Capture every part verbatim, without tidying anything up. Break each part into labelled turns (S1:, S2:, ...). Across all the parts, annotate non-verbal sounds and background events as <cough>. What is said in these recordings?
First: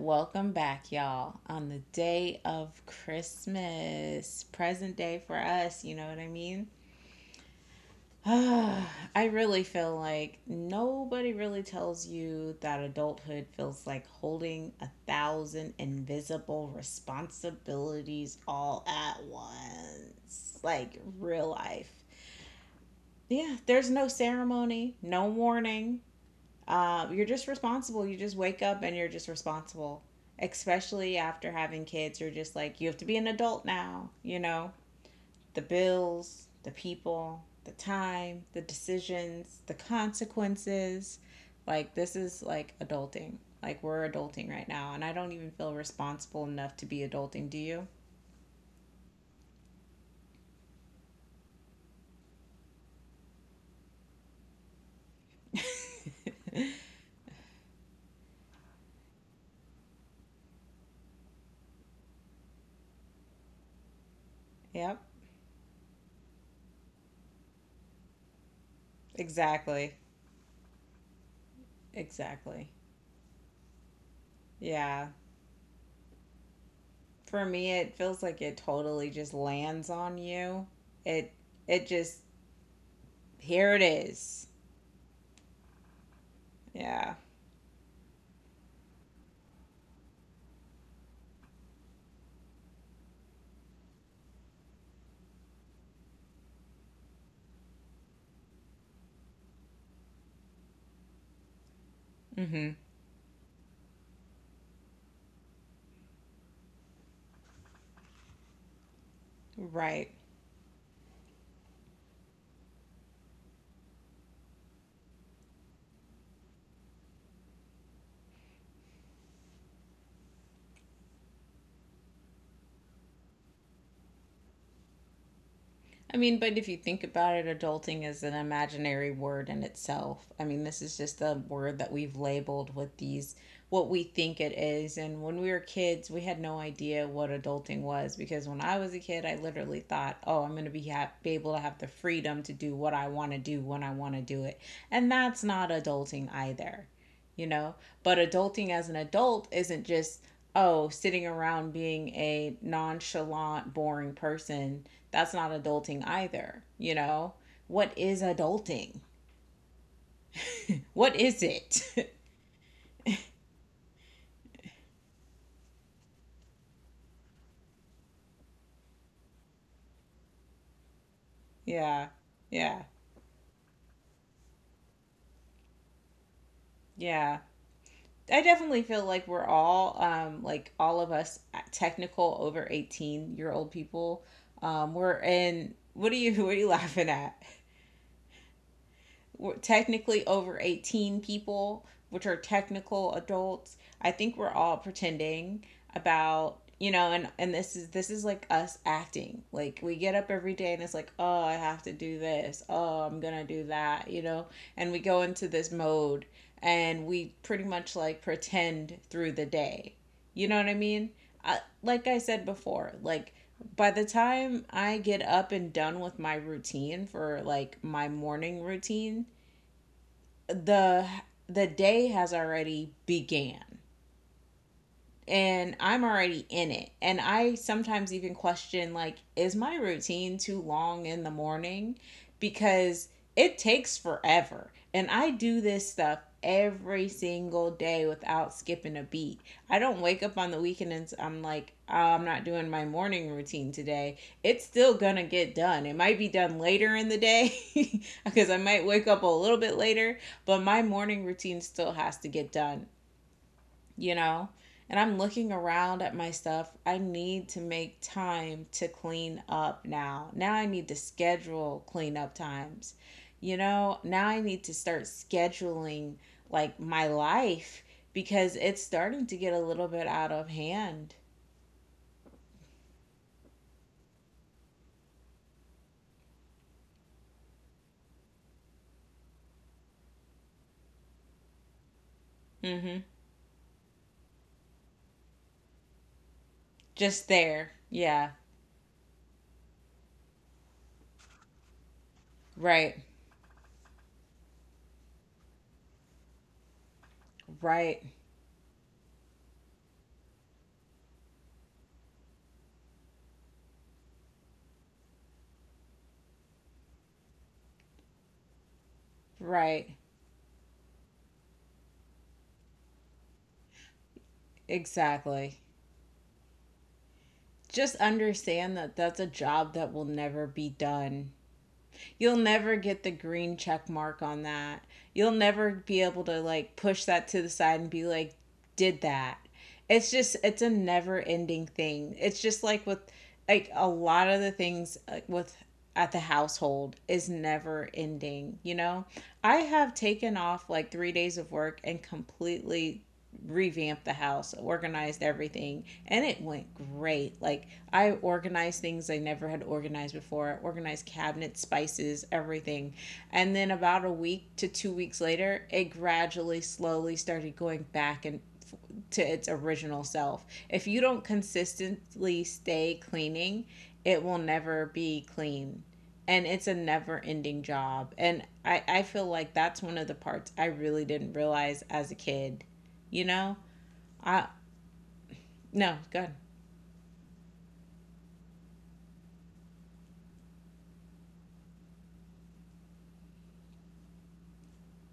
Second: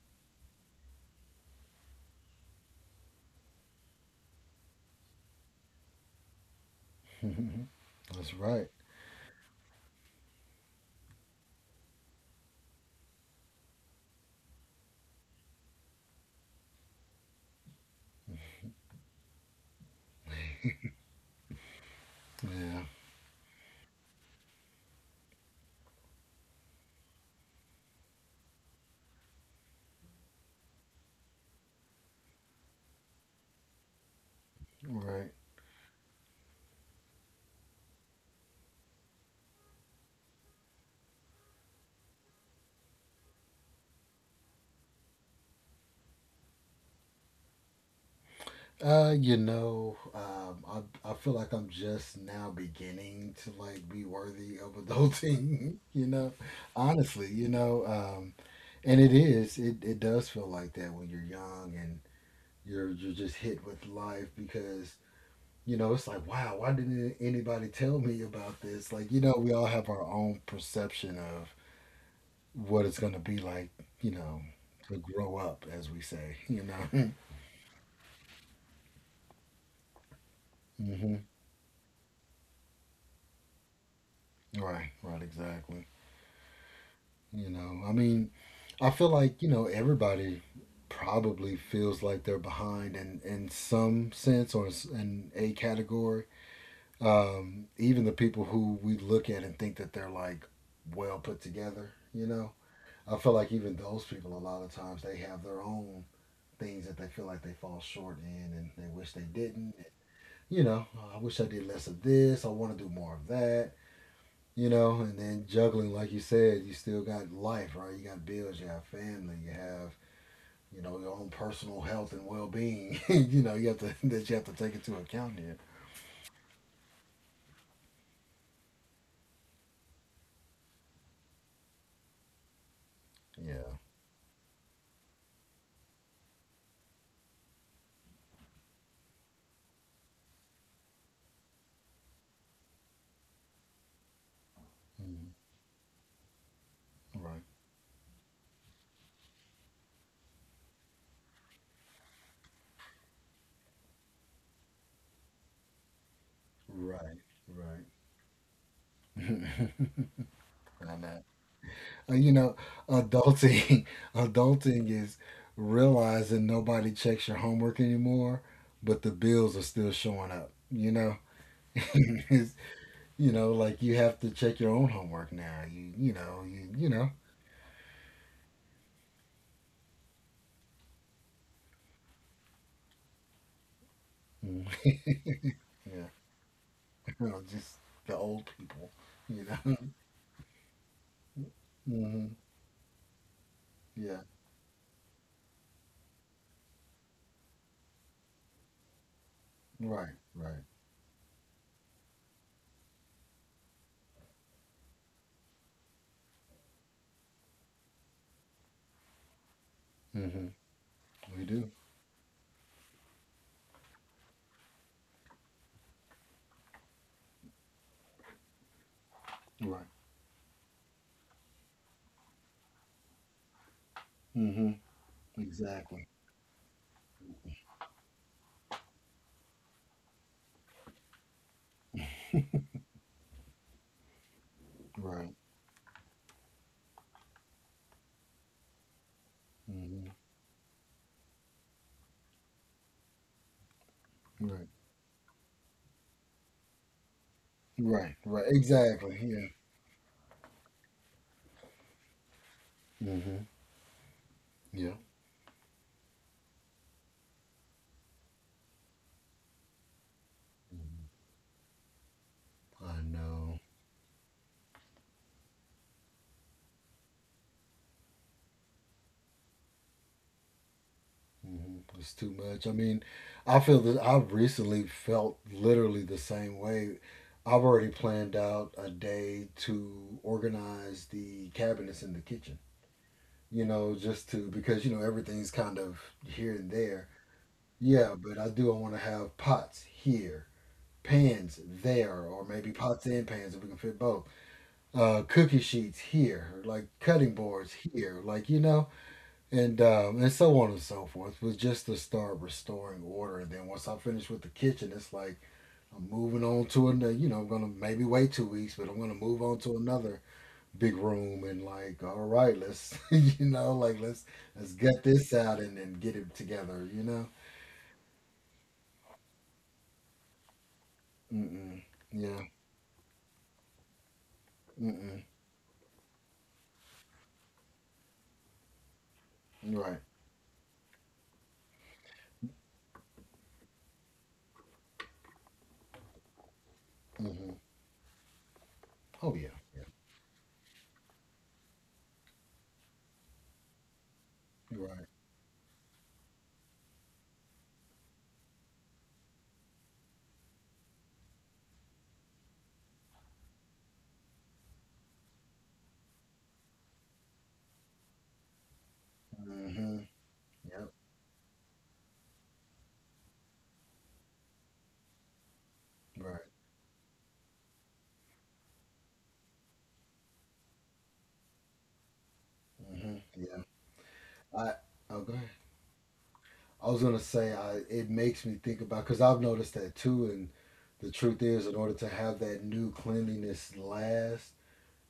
S1: welcome back, y'all, on the day of Christmas, present day for us, you know what I mean?
S2: <laughs>
S1: <sighs>
S2: That's right.
S1: I really feel like nobody really tells you that adulthood feels like holding a thousand invisible responsibilities all at once, like real life.
S2: Yeah,
S1: Yeah, there's no ceremony, no warning, uh, you're just responsible. You just wake up and you're just responsible. Especially after having kids, you're just like, you have to be an adult now, you know?
S2: right.
S1: The bills, the people, the time, the decisions, the consequences. Like, this is like adulting. Like, we're adulting right now, and I don't even feel responsible enough to be adulting, do you?
S2: Uh, you know, um, I I feel like I'm just now beginning to like be worthy of adulting. <laughs> You know,
S1: <laughs>
S2: honestly, you know, um, and it is it it does feel like that when you're young and you're you're just hit with life because
S1: Yep,
S2: you know it's like wow why didn't anybody tell me about this like you know we all have
S1: exactly.
S2: our own perception of
S1: Exactly.
S2: what it's gonna be like you know to
S1: Yeah,
S2: grow up as we say you know <laughs>
S1: for me it feels like it totally just lands on you.
S2: hmm
S1: It it just here it is.
S2: Right, right, exactly.
S1: Yeah.
S2: You know, I mean, I feel like, you know, everybody probably feels like they're behind in, in some sense or s- in a category. Um, even the people who we look at and think that they're like well put together, you know,
S1: Mhm.
S2: I feel like even those people, a lot of times, they have their own things that they feel like they fall short in and they wish they didn't.
S1: Right.
S2: You know, "Oh, I wish I did less of this, I want to do more of that you know, and then juggling, like you said, you still got life, right? You got bills, you have family, you have, you know, your own personal health and well being." <laughs> You know, you have to <laughs> that you have to take into account here.
S1: I mean, but if you think about it, adulting is an imaginary word in itself. I mean, this is just a word that we've labeled with these
S2: Yeah.
S1: what we think it is. And when we were kids, we had no idea what adulting was because when I was a kid, I literally thought, "Oh, I'm going to be, ha- be able to have the freedom to do what I want to do when I want to do it." And
S2: Mhm.
S1: that's not adulting either.
S2: Right.
S1: You know, but adulting as an adult isn't just, oh, sitting around being a nonchalant boring person. That's not adulting either, you
S2: Right.
S1: know.
S2: Right.
S1: What is adulting?
S2: <laughs> I
S1: What
S2: know.
S1: is it?
S2: Uh,
S1: <laughs>
S2: you know, adulting, <laughs> adulting is realizing nobody checks your homework anymore, but the bills are still showing up. You know, <laughs>
S1: Yeah,
S2: it's,
S1: yeah,
S2: you know, like you have to check your own homework now. You you know you you know,
S1: yeah, I definitely feel like we're all um like all of us uh, technical over eighteen year old people. Um
S2: <laughs>
S1: we're in,
S2: yeah,
S1: what are you, <laughs> what are you laughing
S2: <laughs> you
S1: at?
S2: know, just the old people, you know.
S1: Technically over eighteen people,
S2: <laughs>
S1: which are
S2: hmm
S1: technical adults. I
S2: Yeah,
S1: think we're all pretending, about you know, and and this is this is like us acting like we get
S2: right,
S1: up every
S2: right.
S1: day and it's like, oh, I have to do this, oh, I'm gonna do that, you know. And we go into this mode, and we pretty much like pretend through the day, you
S2: hmm
S1: know what I mean.
S2: We
S1: I,
S2: do
S1: like I said before, like by the time I get up and done with my routine, for like my morning routine,
S2: right.
S1: the the day has already began,
S2: hmm
S1: and I'm
S2: Exactly.
S1: already in it. And I sometimes even question like, is my routine too long in the morning, because it takes forever. And I
S2: Right.
S1: do this stuff every single day without skipping a beat. I don't
S2: hmm
S1: wake up on the weekend and i I'm like, oh, I'm not doing my morning routine today. It's
S2: Right.
S1: still gonna get done. It might be done later in the day,
S2: Right.
S1: <laughs> because
S2: Right.
S1: I might wake
S2: Exactly.
S1: up a
S2: Yeah.
S1: little bit later, but my morning routine still has to get done,
S2: hmm
S1: you know? And
S2: Yeah.
S1: I'm looking around at my stuff. I need to make time to clean up now. Now I need to
S2: Mhm.
S1: schedule cleanup times.
S2: I
S1: You
S2: know.
S1: know, now I need to start scheduling like my life, because it's starting to get a little bit out of hand.
S2: Mm-hmm. It's too much. I mean, I feel that I've recently felt literally the same way. I've already planned out a day to organize the cabinets in the kitchen,
S1: Mm-hmm.
S2: you know, just to because, you know, everything's kind of here and there.
S1: Just there.
S2: Yeah,
S1: Yeah.
S2: but I do. I want to have pots here, pans there, or maybe
S1: Right.
S2: pots and pans if we can fit both. Uh, cookie sheets here, like cutting boards
S1: Right.
S2: here, like, you know and um, and so on and so forth was just to start restoring order. And then once I finish with the kitchen, it's like I'm moving on to another. You know, I'm gonna maybe wait two weeks, but I'm gonna move on to
S1: Right.
S2: another big room and like, all right, let's <laughs> you know, like let's let's get this
S1: Exactly.
S2: out and then get it together. You know,
S1: Just understand that that's a job that will never be done.
S2: mm-mm,
S1: You'll
S2: yeah,
S1: never get the green check mark on that.
S2: mm-mm,
S1: You'll never be able to like push that to the side and be like, did that.
S2: right,
S1: It's just, it's a never ending thing. It's just like with, like a lot of the things like, with, at the household is
S2: mm-hmm.
S1: never ending, you know?
S2: Oh yeah,
S1: I have taken off like three days of work and completely revamped the house,
S2: yeah, right,
S1: organized everything and it went great. Like I organized things I never had organized before. I organized cabinets, spices, everything. And then about a week to two weeks later, it gradually slowly started going back and to its
S2: mm-hmm,
S1: original self. If
S2: yep,
S1: you don't consistently stay cleaning, it will never be clean.
S2: right,
S1: And it's a never ending job. And I, I feel like that's one of the parts I really didn't realize as a kid.
S2: mm-hmm,
S1: You know?
S2: yeah.
S1: I,
S2: I Oh go ahead.
S1: no, good.
S2: I was gonna say I it makes me think about because I've noticed that too, and the truth is, in order to have that new cleanliness last,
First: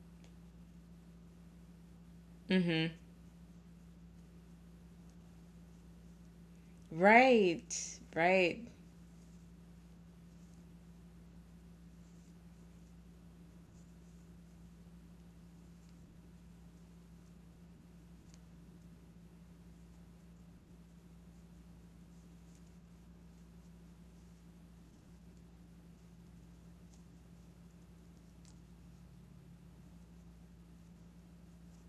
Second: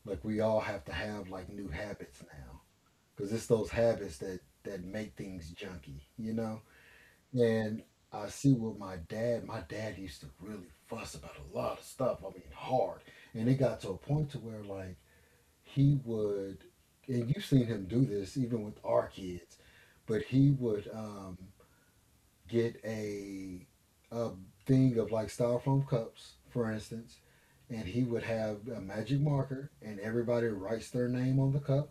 S2: like we all have to have like new habits now,
S1: Mm-hmm.
S2: because it's those habits that that make things junky, you know.
S1: Right.
S2: And I see
S1: Right.
S2: what my dad. My dad used to really fuss about a lot of stuff. I mean, hard, and it got to a point to where like he would, and you've seen him do this even with our kids, but he would. Um get a a thing of like styrofoam cups, for instance, and he would have a magic marker, and everybody writes their name on the cup,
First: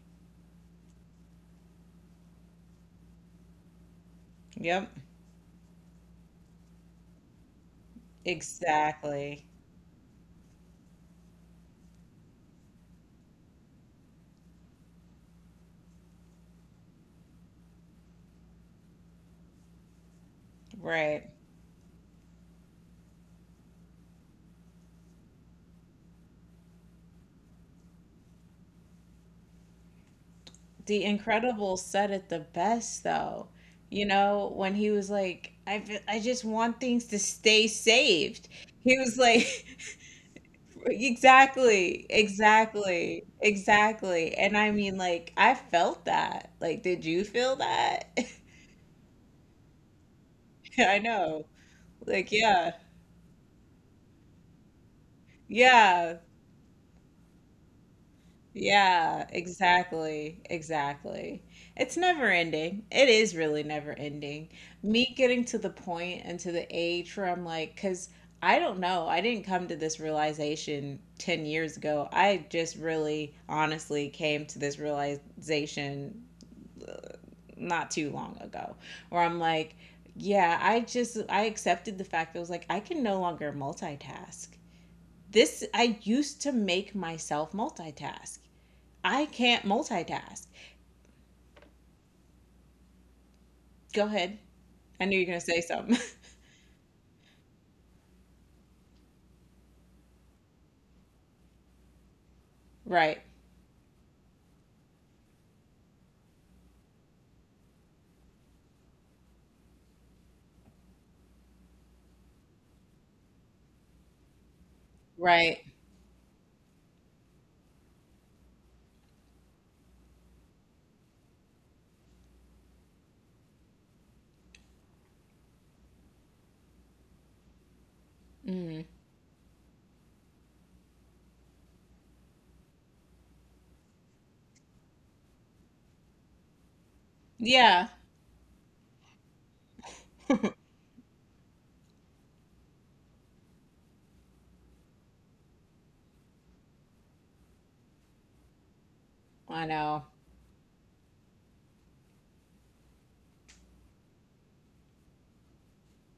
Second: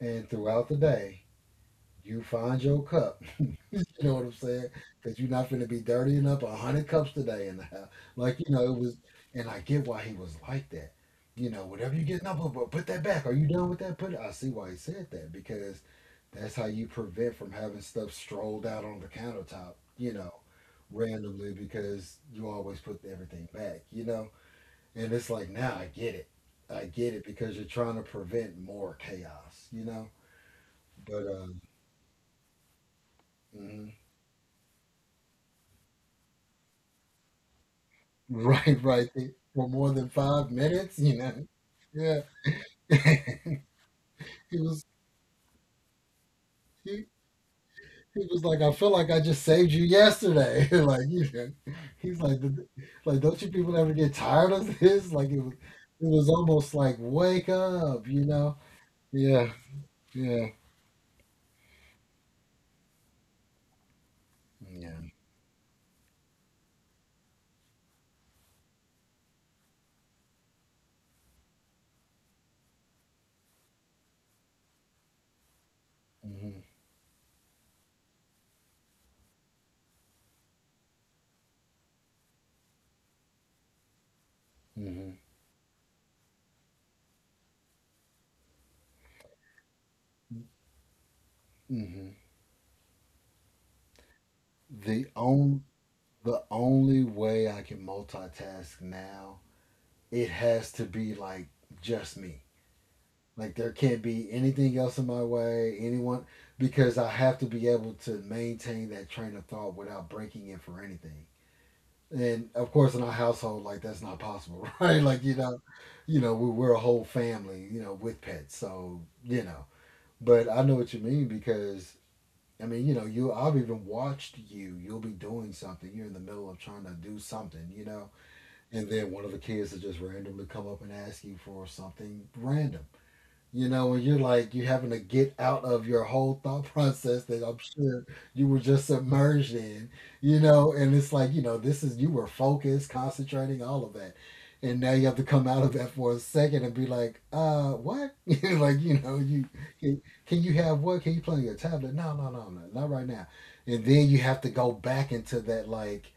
S2: and throughout the day you find your cup. <laughs> You know what I'm saying?
S1: Yep.
S2: Because you're not going to be dirtying up a hundred cups today in the house, like you know, it was.
S1: Exactly.
S2: And I get why he was like that. You know, whatever you getting up over, put that back. Are you done with that? Put it. I see why he said that because that's how you prevent from having stuff strolled out on the countertop. You know,
S1: Right.
S2: randomly because you always put everything back. You know, and it's like now I get it. I get it because you're trying to prevent more chaos. You know,
S1: The
S2: but um.
S1: Incredibles said it the best though.
S2: mhm.
S1: You know, when he was like, I, fe- I just want things to stay saved.
S2: Right,
S1: He
S2: right.
S1: was
S2: They-
S1: like,
S2: For more
S1: <laughs>
S2: than five minutes, you know.
S1: exactly,
S2: Yeah.
S1: exactly,
S2: <laughs>
S1: exactly. And
S2: He
S1: I
S2: was
S1: mean, like, I felt that. Like,
S2: he,
S1: did you feel that?
S2: he was like, I feel like I just saved you yesterday. <laughs>
S1: <laughs> I
S2: Like, you
S1: know.
S2: know. He's
S1: Like,
S2: like "Did-
S1: yeah,
S2: like don't you people ever get tired of this?" <laughs> Like it was it
S1: yeah.
S2: was almost like wake up, you know?
S1: Yeah,
S2: Yeah,
S1: exactly.
S2: yeah.
S1: Exactly. It's never ending. It is really never ending.
S2: Yeah.
S1: Me getting to the point and to the age where I'm like, because I don't know, I didn't come to this realization ten years ago. I just really honestly came to this realization
S2: hmm
S1: not too long ago, where I'm like, yeah, I just, I accepted the fact that I was like, I can no longer multitask.
S2: hmm
S1: This, I used to make myself multitask. I can't multitask.
S2: hmm
S1: Go ahead. I
S2: The
S1: knew you were going to say
S2: on
S1: something.
S2: the only way I can multitask now, it has to be like just me.
S1: <laughs> Right.
S2: Like there can't be anything else in my way, anyone, because I have to be able to maintain that train of thought without breaking it for anything. And of course, in our household, like that's not possible, <laughs> right? Like you
S1: Right.
S2: know, you know, we, we're a whole family, you know, with pets. So you know, but I know what you mean because I mean, you know, you I've even watched you. You'll be doing something. You're in the middle of trying to do something, you know,
S1: Mm.
S2: and then one of the kids will just randomly come up and ask you for something random you know, when you're like you're having to get out of your whole thought <laughs> process that I'm
S1: Yeah.
S2: sure you were just submerged in, you know, and it's like, you know, this is you were focused, concentrating, all of that. And now you have to come out of that for a second and be like, uh, what? <laughs> Like, you know, you
S1: I
S2: can,
S1: know.
S2: can you have what? Can you play on your tablet? No, no, no, no, not right now. And then you have to go back into that like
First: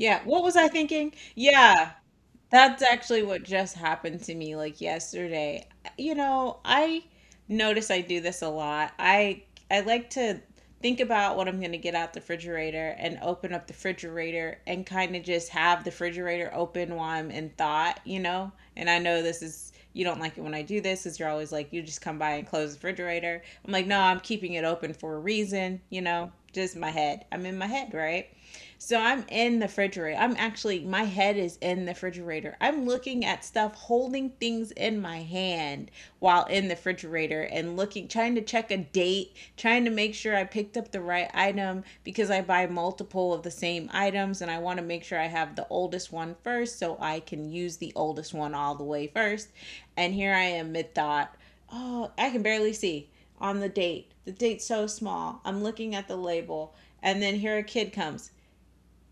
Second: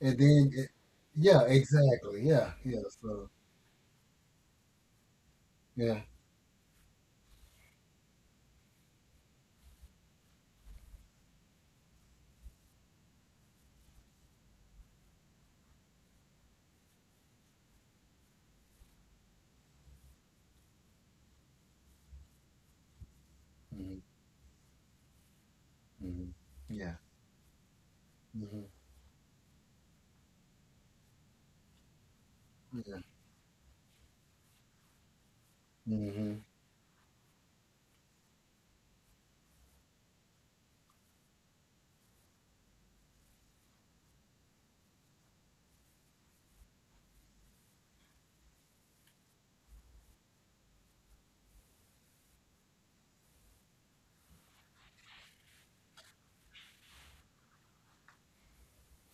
S2: and
S1: What
S2: then
S1: was I
S2: it,
S1: thinking?
S2: yeah,
S1: Yeah.
S2: exactly. Yeah, yeah.
S1: That's actually
S2: So
S1: what just happened to me like yesterday.
S2: yeah.
S1: You know, I notice I do this a lot. I I like to think about what I'm going to get out the refrigerator and open up the refrigerator and kind of just have the refrigerator open while I'm in thought, you know? And I know this is, you don't like it when I do this cuz you're always like you just come by and close the refrigerator. I'm like,
S2: Mm-hmm.
S1: "No, I'm keeping it open for a reason," you
S2: mm-hmm.
S1: know? Just my
S2: Yeah.
S1: head. I'm in my head, right?
S2: hmm
S1: So I'm in the refrigerator. I'm actually, my head is in the refrigerator. I'm looking at stuff, holding things in my hand
S2: Mm-hmm.
S1: while in the refrigerator and looking, trying to check a date, trying to make sure I picked up the right item because I buy multiple of the same items and I want to make sure I have the oldest one first so I can use the oldest one all the way first. And here I am mid thought. Oh, I can barely see on the date. The date's so small. I'm looking at the label. And then here a kid comes,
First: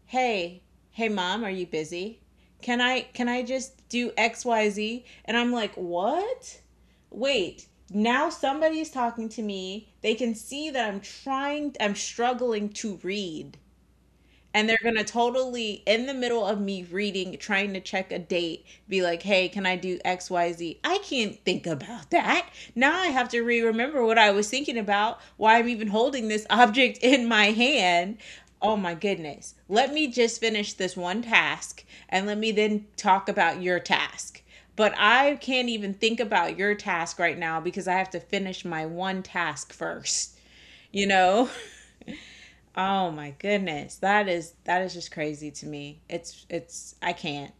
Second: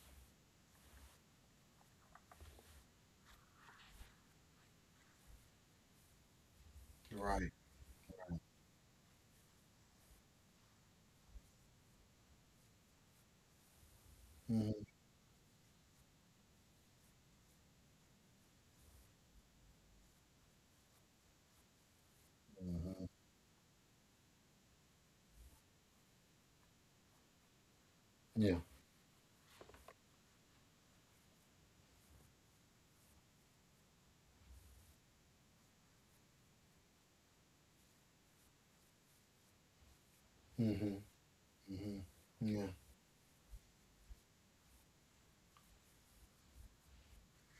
S1: hey, hey mom, are you busy? Can I can I just do X Y Z? And I'm like, "What?
S2: Right.
S1: Wait, now somebody's talking to me. They can see that I'm trying I'm struggling to read." And they're
S2: Mm-hmm.
S1: gonna totally in the middle of me reading trying to check a date be like, hey, can I do X Y Z? I can't think about that. Now
S2: Mm-hmm.
S1: I have to re-remember what I was thinking about, why I'm even holding this object <laughs> in my hand.
S2: Yeah.
S1: Oh my goodness, let me just finish this one task, and let me then talk about your task, but I can't even think about your task right now because I have to finish my one task first,
S2: Mm-hmm.
S1: you know.
S2: Mm-hmm. Yeah.
S1: Oh my goodness. That is that is just crazy to me. It's it's I can't.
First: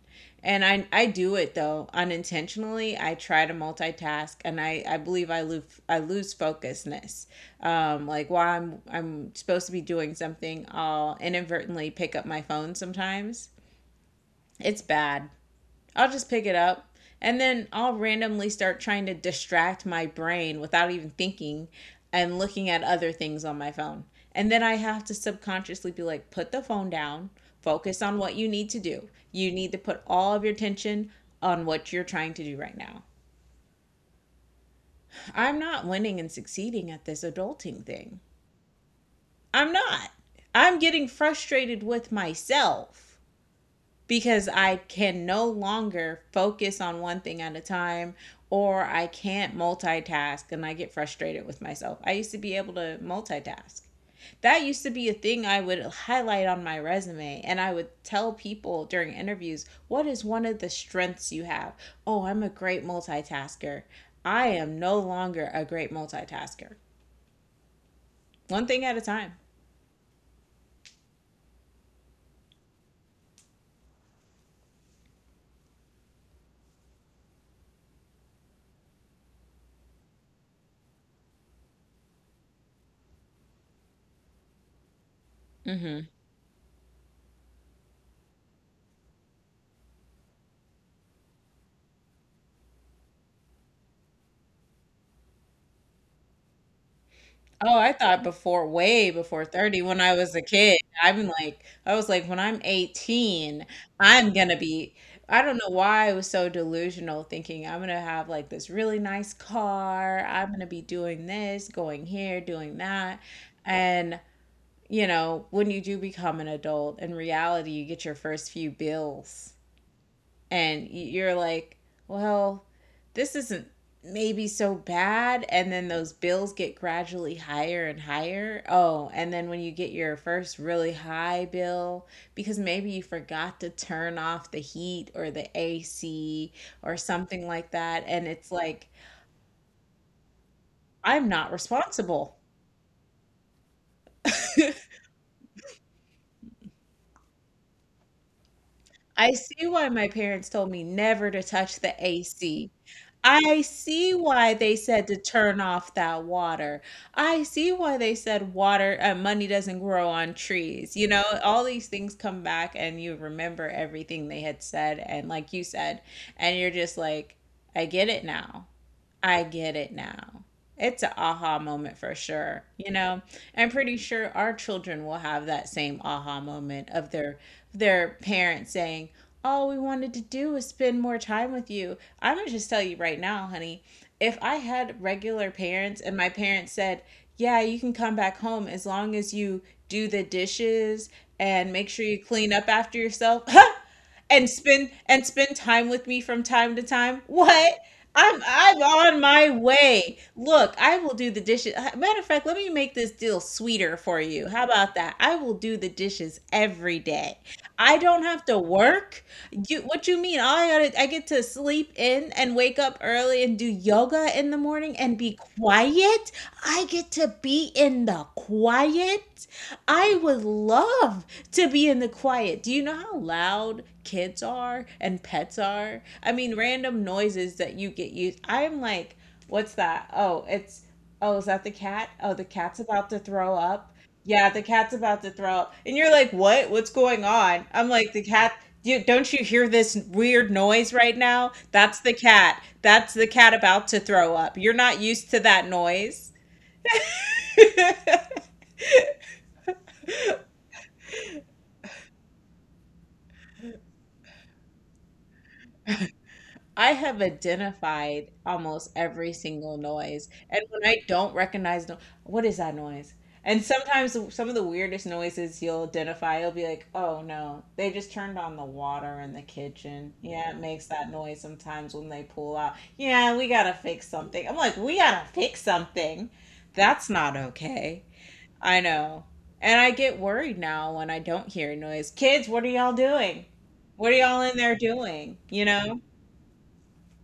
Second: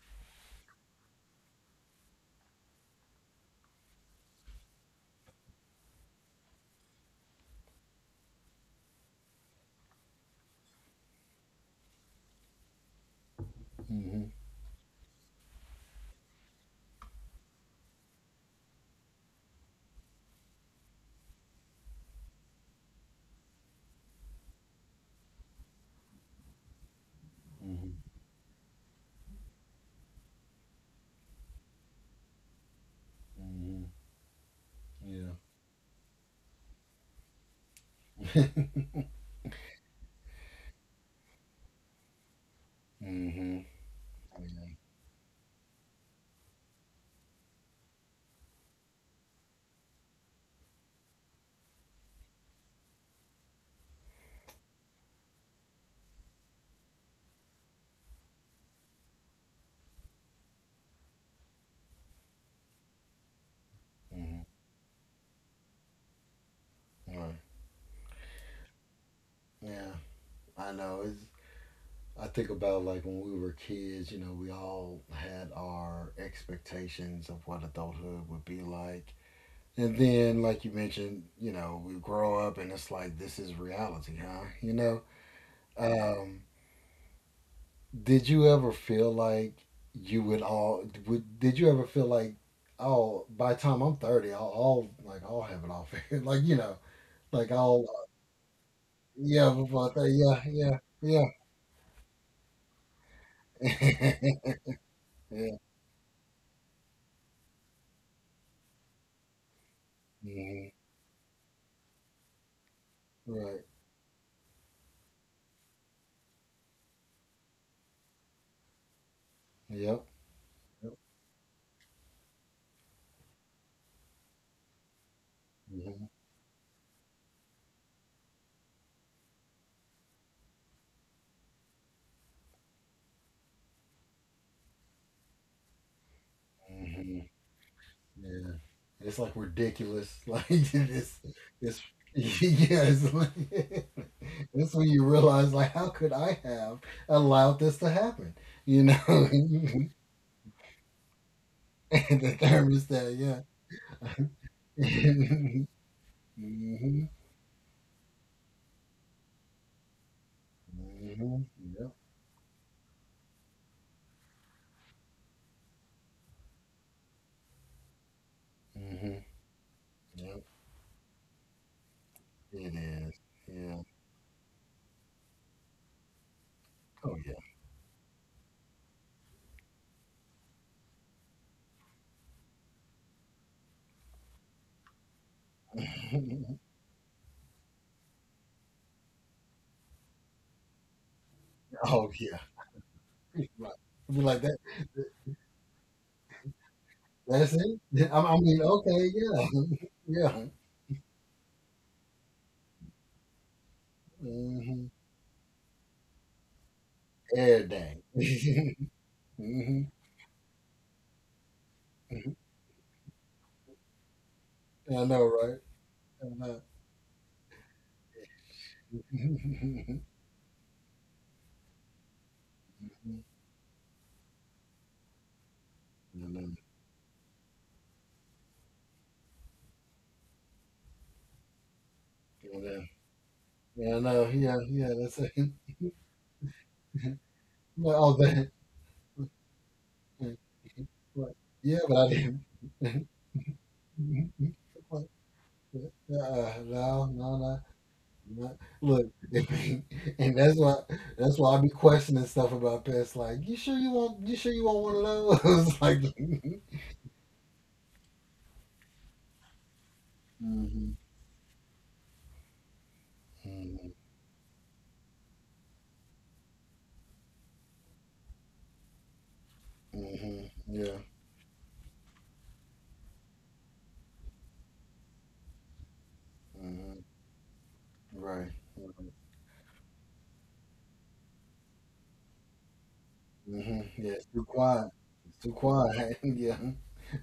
S1: And I I do it though unintentionally. I try to multitask and I I believe I lose I lose focusness. Um like while I'm I'm supposed to be doing something, I'll inadvertently pick up my phone sometimes.
S2: Mm-hmm.
S1: It's bad. I'll just pick it up. And then I'll randomly start trying to distract my brain without even thinking, and looking at other things on my phone. And then I have to subconsciously be like, put the phone down,
S2: Mm-hmm.
S1: focus on what you need to do. You need to put all of your attention on what you're trying to do right now.
S2: Mm-hmm. Yeah.
S1: I'm not winning and succeeding at this adulting thing.
S2: <laughs>
S1: I'm not. I'm getting frustrated with myself,
S2: mm-hmm. Oh,
S1: because I can no longer focus on one thing at a time, or I can't multitask and I get frustrated with myself. I used to be able to multitask. That used to be a thing I would highlight on my resume and I would tell people during interviews, what is one of the strengths you have? Oh, I'm a great multitasker.
S2: yeah. Mm-hmm.
S1: I am no longer a great multitasker.
S2: Right.
S1: One thing at a time.
S2: Yeah. I know. It's. I think about like when we were kids. You know, we all had our expectations of what adulthood would be like. And then, like you mentioned, you know, we grow up and it's like this is reality, huh? You know,
S1: Mm-hmm.
S2: um, did you ever feel like you would all? Would, did you ever feel like, oh, by the time I'm thirty, I'll, I'll like I'll have it all figured, <laughs> like you know, like
S1: Oh,
S2: I'll
S1: I
S2: uh,
S1: thought before, way before
S2: yeah,
S1: thirty
S2: before I
S1: when I was a
S2: think,
S1: kid.
S2: yeah, yeah,
S1: I'm like, I was like, when I'm eighteen, I'm
S2: yeah,
S1: gonna be,
S2: <laughs>
S1: I don't
S2: yeah,
S1: know why I was so delusional thinking I'm gonna have like this really nice car. I'm gonna
S2: mhm,
S1: be doing this, going here, doing that.
S2: right,
S1: And, you know, when you do become an adult, in reality, you get your first few bills
S2: yep,
S1: and
S2: yep,
S1: you're like, well, this isn't maybe so bad, and then
S2: mhm,
S1: those bills get gradually higher and higher. Oh, and then when you get your first really high bill because maybe you forgot to turn off the heat or the A C or
S2: mhm,
S1: something like that and it's
S2: yeah.
S1: like,
S2: It's like ridiculous, <laughs> like it's
S1: I'm not
S2: it's <laughs>
S1: responsible.
S2: yeah, it's like, <laughs> that's when you realize like how could I have allowed this to happen? You know,
S1: I see why
S2: <laughs>
S1: my parents told me never to touch
S2: <laughs>
S1: the
S2: the
S1: A C.
S2: thermostat, yeah.
S1: I see why they
S2: <laughs>
S1: said to turn
S2: mhm.
S1: off that water.
S2: Mhm.
S1: I see why they said water, uh, money doesn't grow on trees. You know, all these
S2: Yep.
S1: things come back and you remember everything they had said. And like you said, and you're just like, I get it now.
S2: Mhm.
S1: I get it now.
S2: Yep.
S1: It's an aha moment for sure.
S2: It
S1: You
S2: is.
S1: know, I'm
S2: Yeah.
S1: pretty sure our children will have that same aha moment of
S2: Oh yeah.
S1: their their parents saying, "All we wanted to do was spend more time with you." I'm gonna just tell you right now, honey. If I had regular parents and my parents
S2: <laughs>
S1: said, "Yeah, you can come back home as long as you do the dishes and make sure
S2: oh
S1: you
S2: yeah.
S1: clean up after yourself,"
S2: <laughs>
S1: <laughs>
S2: Right. Be like
S1: and
S2: that.
S1: spend and spend time with me from time to time.
S2: That's
S1: What?
S2: it. <laughs> Yeah, I, I
S1: I'm
S2: mean,
S1: I'm
S2: okay,
S1: on
S2: yeah,
S1: my
S2: <laughs>
S1: way.
S2: yeah.
S1: Look, I will do the dishes. Uh, Matter of fact, let me make this deal sweeter for you. How
S2: hmm
S1: about that? I will do the dishes every day.
S2: Air
S1: I
S2: dang.
S1: don't have to
S2: <laughs>
S1: work. You
S2: hmm
S1: what you mean? I gotta, I get to sleep in and wake up early and do yoga in the morning
S2: I
S1: and
S2: know,
S1: be
S2: right? I
S1: quiet.
S2: know.
S1: I get to be in the
S2: <laughs>
S1: quiet.
S2: Mhm.
S1: I would love to be in the quiet. Do you know how loud kids are and pets are?
S2: I
S1: I
S2: know.
S1: mean, random noises that you get used. I'm like, what's that? Oh, it's oh, is that the cat? Oh, the
S2: I
S1: cat's
S2: know.
S1: about to throw up.
S2: Yeah, I know.
S1: Yeah,
S2: Yeah,
S1: the cat's
S2: yeah. That's
S1: about to
S2: it.
S1: throw up. And you're like, "What? What's
S2: <laughs>
S1: going on?" I'm
S2: Well,
S1: like,
S2: oh,
S1: "The
S2: that.
S1: cat you, don't you hear this
S2: <laughs>
S1: weird noise right
S2: Right.
S1: now?
S2: Yeah, but
S1: That's
S2: I
S1: the cat.
S2: didn't.
S1: That's
S2: <laughs>
S1: the cat about to throw
S2: Uh,
S1: up. You're not used to that noise."
S2: no, no, no, no.
S1: <laughs>
S2: Look, <laughs> and that's why that's why I be questioning stuff about pets. Like, you sure you want you sure you want one of those? <laughs> Like,
S1: I have identified almost every single noise. And when
S2: hmm
S1: I don't recognize, no- what is that noise? And
S2: hmm
S1: sometimes some of the weirdest noises you'll identify, you'll be like, oh no, they just turned on the water in the kitchen.
S2: hmm
S1: Yeah, it makes
S2: yeah,
S1: that noise sometimes when they pull out. Yeah, we gotta fix something. I'm like, we gotta fix something.
S2: hmm
S1: That's not okay.
S2: right,
S1: I know. And I get worried now when I don't hear noise. Kids, what are y'all doing?
S2: hmm
S1: What
S2: yeah.
S1: are
S2: It's
S1: y'all
S2: too
S1: in there
S2: quiet.
S1: doing?
S2: It's too
S1: You know?
S2: quiet. <laughs> Yeah,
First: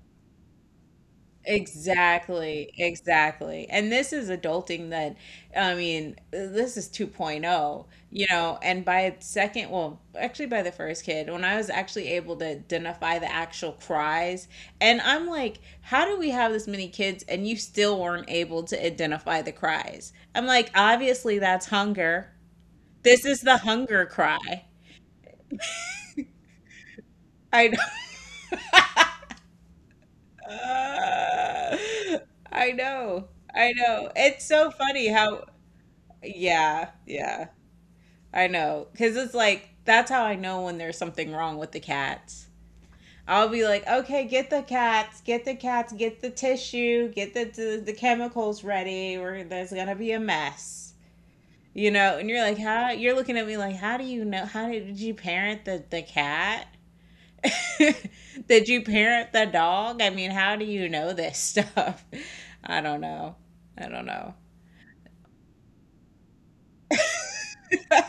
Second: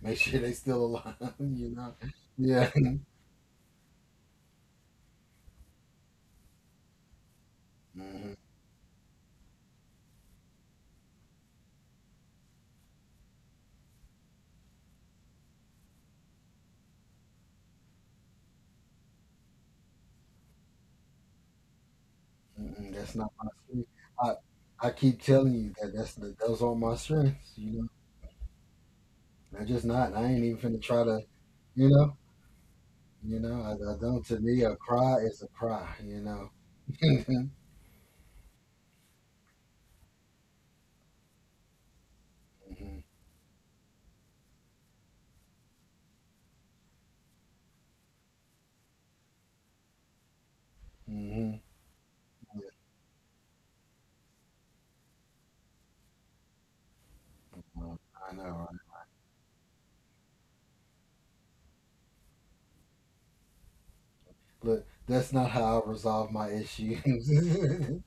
S2: make sure they still alive. <laughs> You know, yeah.
S1: Exactly, exactly. And this is adulting that, I mean, this is 2.0, you
S2: hmm
S1: know, and by second, well, actually by the first kid, when I was actually able to identify the actual cries, and I'm like, how do we have this many kids and you still weren't able to identify the cries? I'm like, obviously that's hunger.
S2: hmm That's
S1: This
S2: not
S1: is
S2: my
S1: the
S2: strength.
S1: hunger
S2: I
S1: cry.
S2: I keep telling you that that's the, those aren't my strengths.
S1: I know.
S2: You know. I just not. I ain't
S1: <laughs>
S2: even finna try to, you know,
S1: I know.
S2: you know.
S1: I
S2: I, I
S1: know.
S2: don't. To
S1: It's
S2: me,
S1: so
S2: a
S1: funny
S2: cry
S1: how
S2: is a cry. You know.
S1: yeah,
S2: <laughs> hmm
S1: yeah. I know. Because it's like, that's how I know when there's something wrong with the cats. I'll be like, okay, get the cats, get the cats, get the tissue, get the the, the chemicals ready, or there's gonna be a mess.
S2: hmm
S1: You know, and you're like, how? You're looking at me like, how do you know? How did, did you parent the, the cat?
S2: Yeah,
S1: <laughs>
S2: I know.
S1: Did
S2: Right?
S1: you parent the dog? I mean, how do you know this stuff? <laughs> I don't know. I don't
S2: Look, that's not how I resolve my issues. <laughs>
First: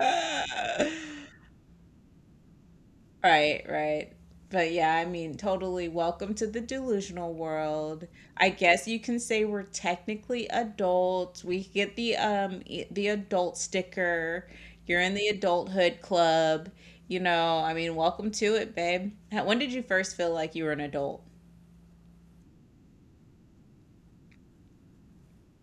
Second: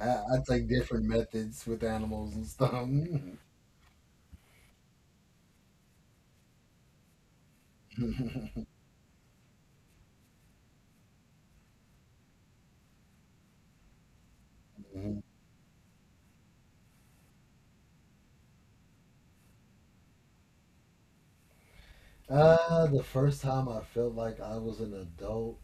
S2: I, I take
S1: <laughs>
S2: different methods with animals and stuff.
S1: Right, right. But yeah, I mean, totally welcome to the delusional world. I
S2: <laughs>
S1: guess you can say we're technically adults. We get the um e- the adult sticker. You're in
S2: Mhm.
S1: the adulthood club. You know, I mean, welcome to it, babe. How- When did you first feel like you were an adult?
S2: Uh, the first time I felt like I was an adult,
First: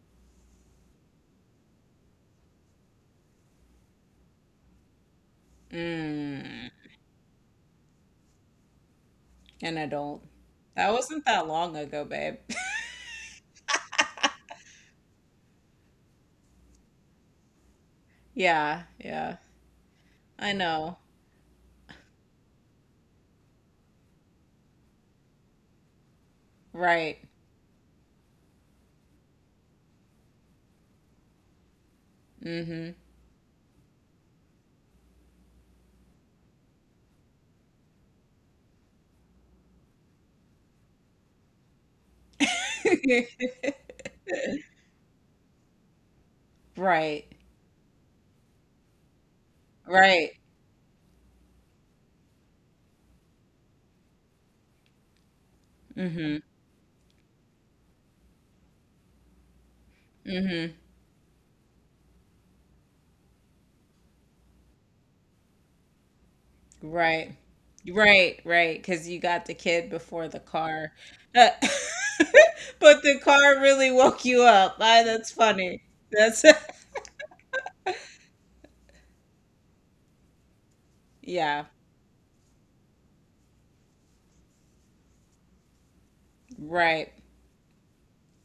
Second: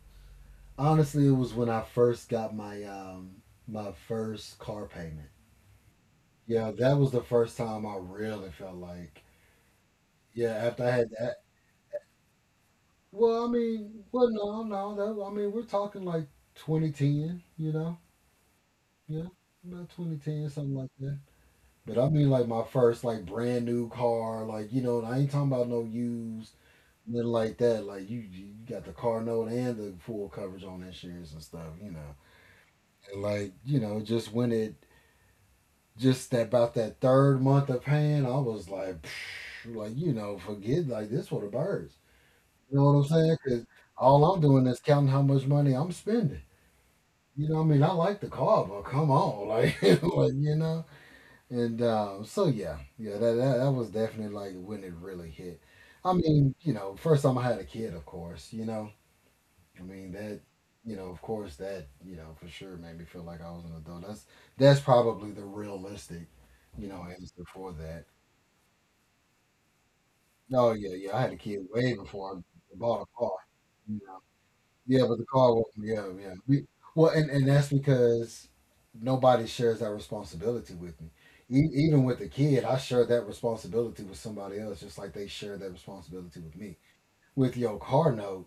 S2: honestly, it was when I first got my um my first car payment.
S1: Mm,
S2: Yeah, that was the first time I really felt like,
S1: an adult.
S2: yeah, after I
S1: That
S2: had
S1: wasn't
S2: that.
S1: that long ago, babe. <laughs>
S2: Well, I mean, well, no, no, that, I mean, we're talking like twenty ten, you know?
S1: Yeah,
S2: Yeah,
S1: yeah.
S2: about twenty ten,
S1: I
S2: something like
S1: know.
S2: that. But I mean, like my first like brand new car, like you know, and I ain't talking about no used,
S1: Right.
S2: nothing like that. Like you, you got the car note and the full coverage on insurance and stuff, you know.
S1: Mm-hmm.
S2: And like you know, just when it just about that third month of paying, I was like, psh, like you know, forget like this for the birds. You know what I'm saying? Because all I'm doing is counting how much money I'm spending.
S1: <laughs> Right.
S2: You know, what I mean, I like the car, but come on, <laughs> like, <laughs> like
S1: Right.
S2: you know. And um, so yeah, yeah, that, that that was definitely like when it really hit. I
S1: Mm-hmm.
S2: mean, you know, first time I had a kid, of course, you know, I mean that,
S1: Mhm.
S2: you know, of course that, you know, for sure made me feel like I was an adult. That's that's probably the realistic, you know,
S1: Right.
S2: answer for that.
S1: Right, right. Cause you got the kid before the
S2: No,
S1: car.
S2: yeah, yeah. I had a
S1: Uh,
S2: kid way
S1: <laughs>
S2: before I bought
S1: but
S2: a
S1: the
S2: car.
S1: car really
S2: You know?
S1: woke you up. Ah,
S2: Yeah, but the
S1: that's
S2: car
S1: funny.
S2: wasn't. Yeah, yeah.
S1: That's
S2: We, well, and and that's because nobody shares that responsibility with me.
S1: <laughs> yeah.
S2: E- even with the kid, I share that responsibility with somebody else, just like they share that responsibility with me.
S1: Right.
S2: With your car note,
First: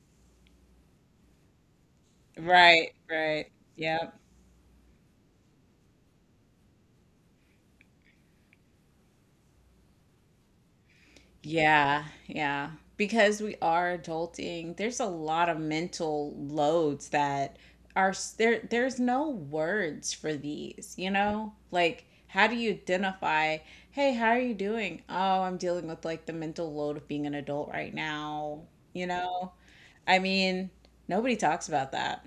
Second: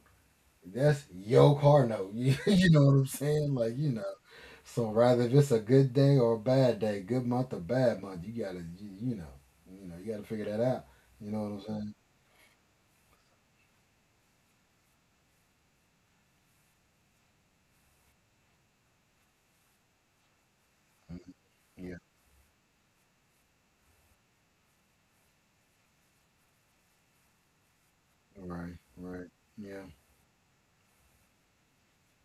S2: that's your car note. <laughs> You, you know what
S1: Right,
S2: I'm
S1: right.
S2: saying? Like you know.
S1: Yep.
S2: So rather if it's a good day or a bad day, good month or bad month, you gotta you, you know, you know, you gotta figure that out. You know what I'm saying?
S1: Yeah, yeah. Because we are adulting, there's a lot of mental loads that are s- there there's no words for these, you
S2: Mhm.
S1: know?
S2: Yeah.
S1: Like how do you identify, "Hey, how are you doing?" "Oh, I'm dealing with like the mental load of being an adult right now."
S2: Right.
S1: You
S2: Right.
S1: know?
S2: Yeah.
S1: I mean, nobody talks about that.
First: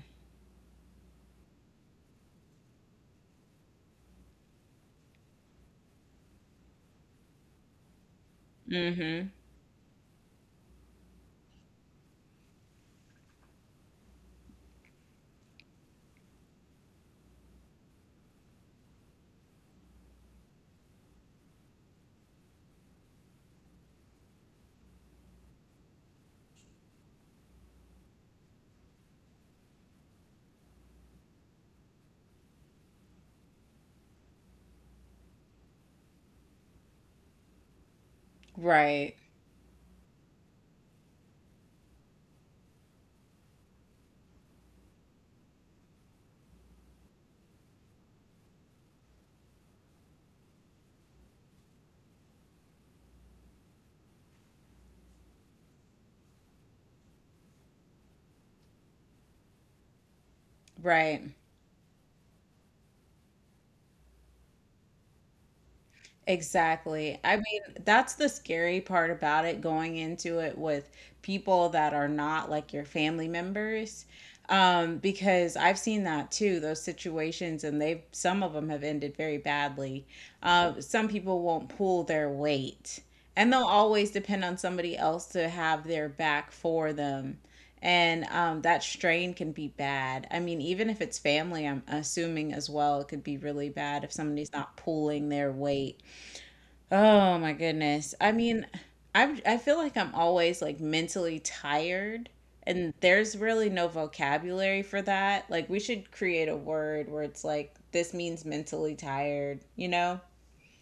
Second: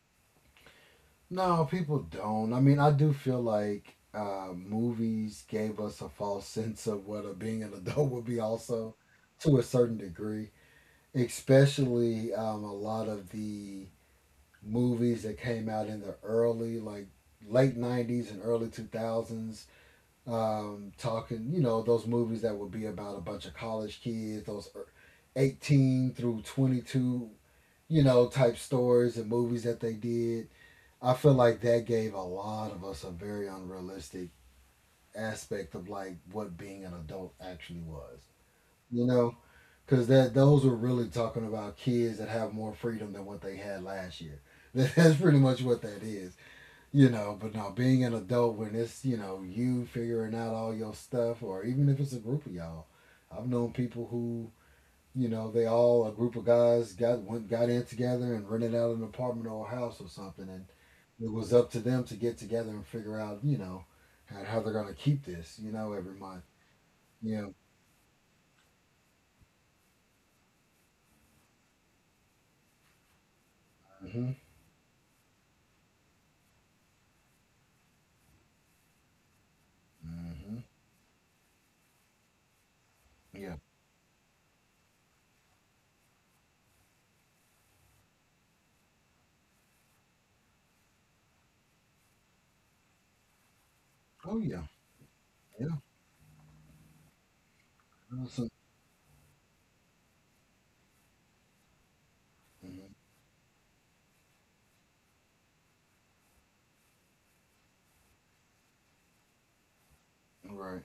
S2: No, people don't. I mean, I do feel like uh, movies gave us a false <laughs> sense of what a, being an adult would be, also
S1: Mhm.
S2: to a certain degree. Especially um, a lot of the movies that came out in the early, like late nineties and early two thousands um, talking, you know, those movies that would be about a bunch of college kids, those er- eighteen through twenty-two, you know, type stories and movies that they did. I feel like that gave a lot of us a very unrealistic aspect of like what being an adult actually was, you
S1: Right.
S2: know, because that those were really talking about kids that have more freedom than what they had last year. <laughs> That's pretty much what that is. You know, but no, being an adult when it's, you know, you figuring out all your stuff, or even if it's a group of y'all. I've known people who, you know, they all, a group of guys got went, got in together and rented out an apartment or a house or something. And
S1: Right.
S2: it was up to them to get together and figure out, you know, how, how they're going to keep this, you know, every month.
S1: Exactly. I
S2: Yeah.
S1: mean, that's the scary part about it going into it with people that are not like your family members.
S2: Mm-hmm.
S1: Um, because I've seen that too, those situations, and they've some of them have ended very badly.
S2: Mm-hmm.
S1: Uh, some people won't pull their weight, and
S2: Yeah.
S1: they'll always depend on somebody else to have their back for them. And um, that strain can be bad. I mean, even if it's family, I'm assuming as well, it could be really bad if
S2: Oh,
S1: somebody's
S2: yeah.
S1: not pulling their
S2: Yeah.
S1: weight. Oh my goodness. I
S2: Awesome.
S1: mean, I I feel like I'm always like mentally tired
S2: Mm-hmm.
S1: and there's really no vocabulary for that. Like we should create a word where it's like this means mentally tired, you know?
S2: Right.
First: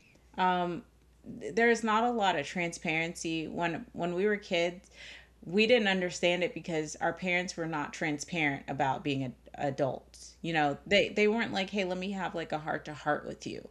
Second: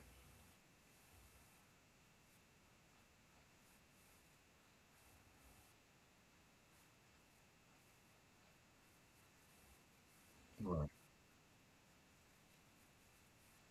S1: There's not a lot of transparency when when we were kids, we didn't understand it because our parents were not transparent about being a, adults. You know,
S2: Right.
S1: they they weren't like, "Hey, let me have like a heart to heart with you."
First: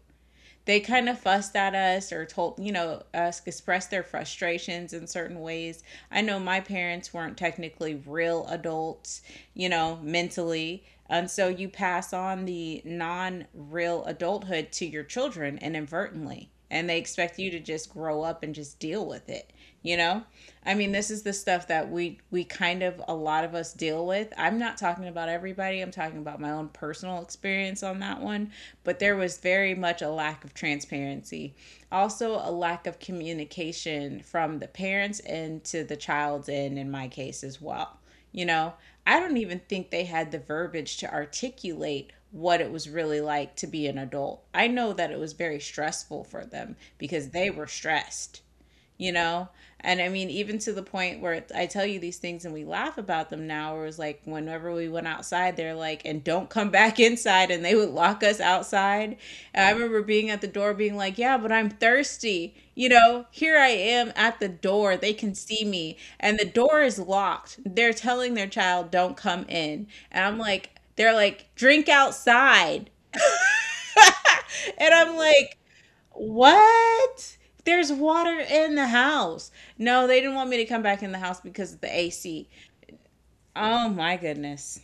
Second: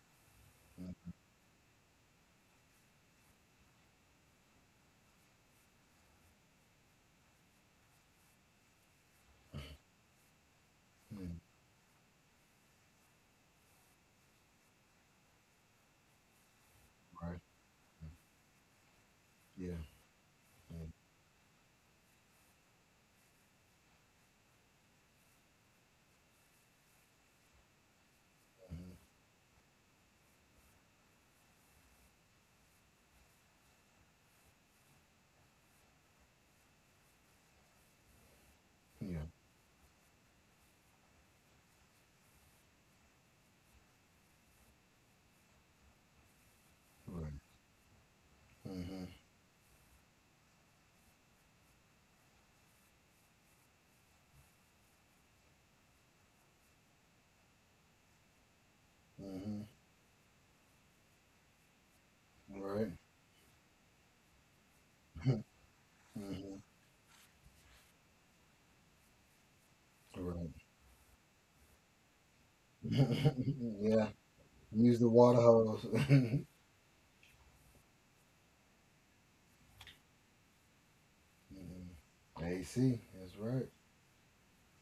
S1: They kind of fussed at us or told, you know, us expressed their frustrations in certain ways. I know my parents weren't technically real adults, you know, mentally. And
S2: Mm-hmm.
S1: so you pass on the non real adulthood to your children inadvertently. And they expect
S2: Right.
S1: you to just grow up and just deal with it,
S2: Mm-hmm. Yeah.
S1: you know. I mean, this is the stuff that we we kind of a lot of us deal with. I'm not talking about everybody, I'm talking about my own personal experience on that one.
S2: Mm-hmm.
S1: But there was very much a lack of transparency, also a lack of communication from the parents and to the child's end in my case as well, you know. I
S2: Yeah.
S1: don't even think they had the verbiage to articulate what it was really like to be an adult. I know that it was very stressful for them because
S2: Right.
S1: they were stressed,
S2: Mm-hmm.
S1: you know. And I mean, even to the point where I tell you these things and we laugh about them now, where it was like whenever we went outside they're like, "And don't come back <laughs> inside," and they would lock us outside. And
S2: Hmm.
S1: I remember being at the door being like, yeah, but I'm thirsty. You
S2: Right.
S1: know, here I am at the door, they can see me and the
S2: Hmm.
S1: door is locked, they're telling their child don't come in. And I'm
S2: Right.
S1: like, they're like, drink outside.
S2: <laughs> Yeah.
S1: <laughs> And
S2: Use the
S1: I'm
S2: water
S1: like,
S2: hose. <laughs>
S1: what? There's water in the house. No, they didn't want me to come back in the house because of the
S2: Mhm.
S1: A C.
S2: A C. That's right.
S1: Oh my goodness.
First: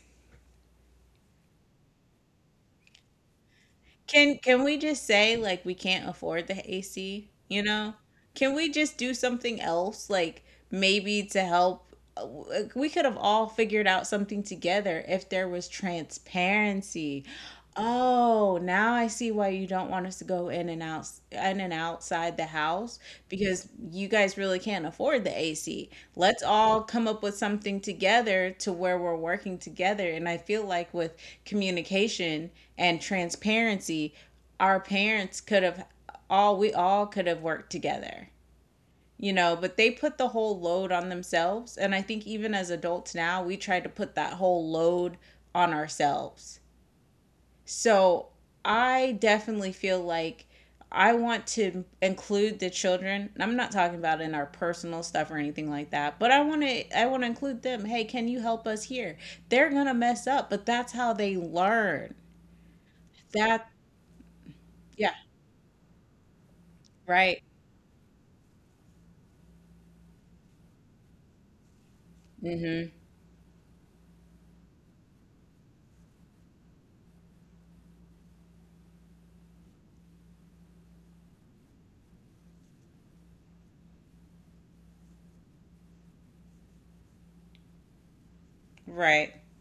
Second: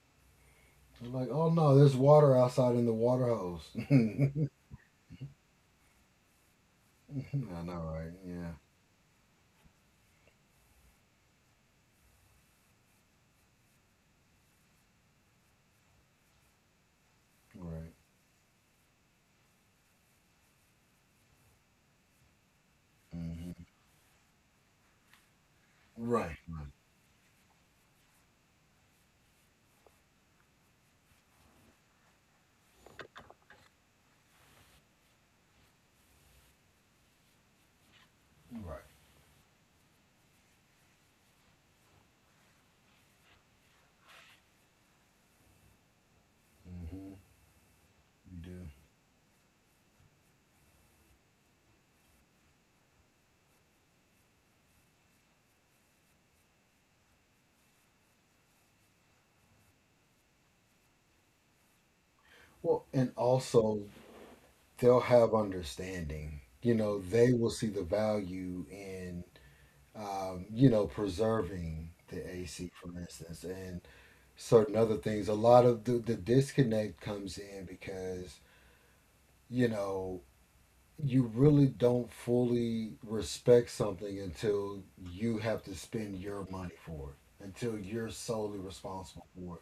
S2: I'm like, oh no, there's water outside in the water hose. <laughs> I
S1: Can can we just say like we can't afford the A C, you
S2: know,
S1: know?
S2: right? Yeah.
S1: Can we just do something else, like maybe to help. Like, we could have all figured out something together if there was transparency.
S2: Right.
S1: Oh, now I see why you don't want us to go in and out, in and outside the house,
S2: Hmm.
S1: because you guys really can't afford the A C.
S2: Right.
S1: Let's
S2: Right.
S1: all come up with something together to where we're working together. And I feel like with communication and transparency, our parents could have all, we all could have worked together.
S2: Right.
S1: You know, but they put the whole load on themselves. And I think even as adults now, we try to put that whole load on ourselves.
S2: Hmm.
S1: So
S2: You do.
S1: I definitely feel like I want to include the children. And I'm not talking about in our personal stuff or anything like that, but I want to I want to include them. Hey, can you help us here? They're going to mess up, but that's how they learn.
S2: Well, and
S1: That
S2: also they'll
S1: yeah,
S2: have understanding. You know, they
S1: right.
S2: will see the value in, um, you know, preserving the A C,
S1: Mhm.
S2: for instance, and certain other things. A lot of the, the disconnect comes in because, you know, you really don't fully respect something until you have to spend your money for it, until you're solely responsible
S1: Right.
S2: for it.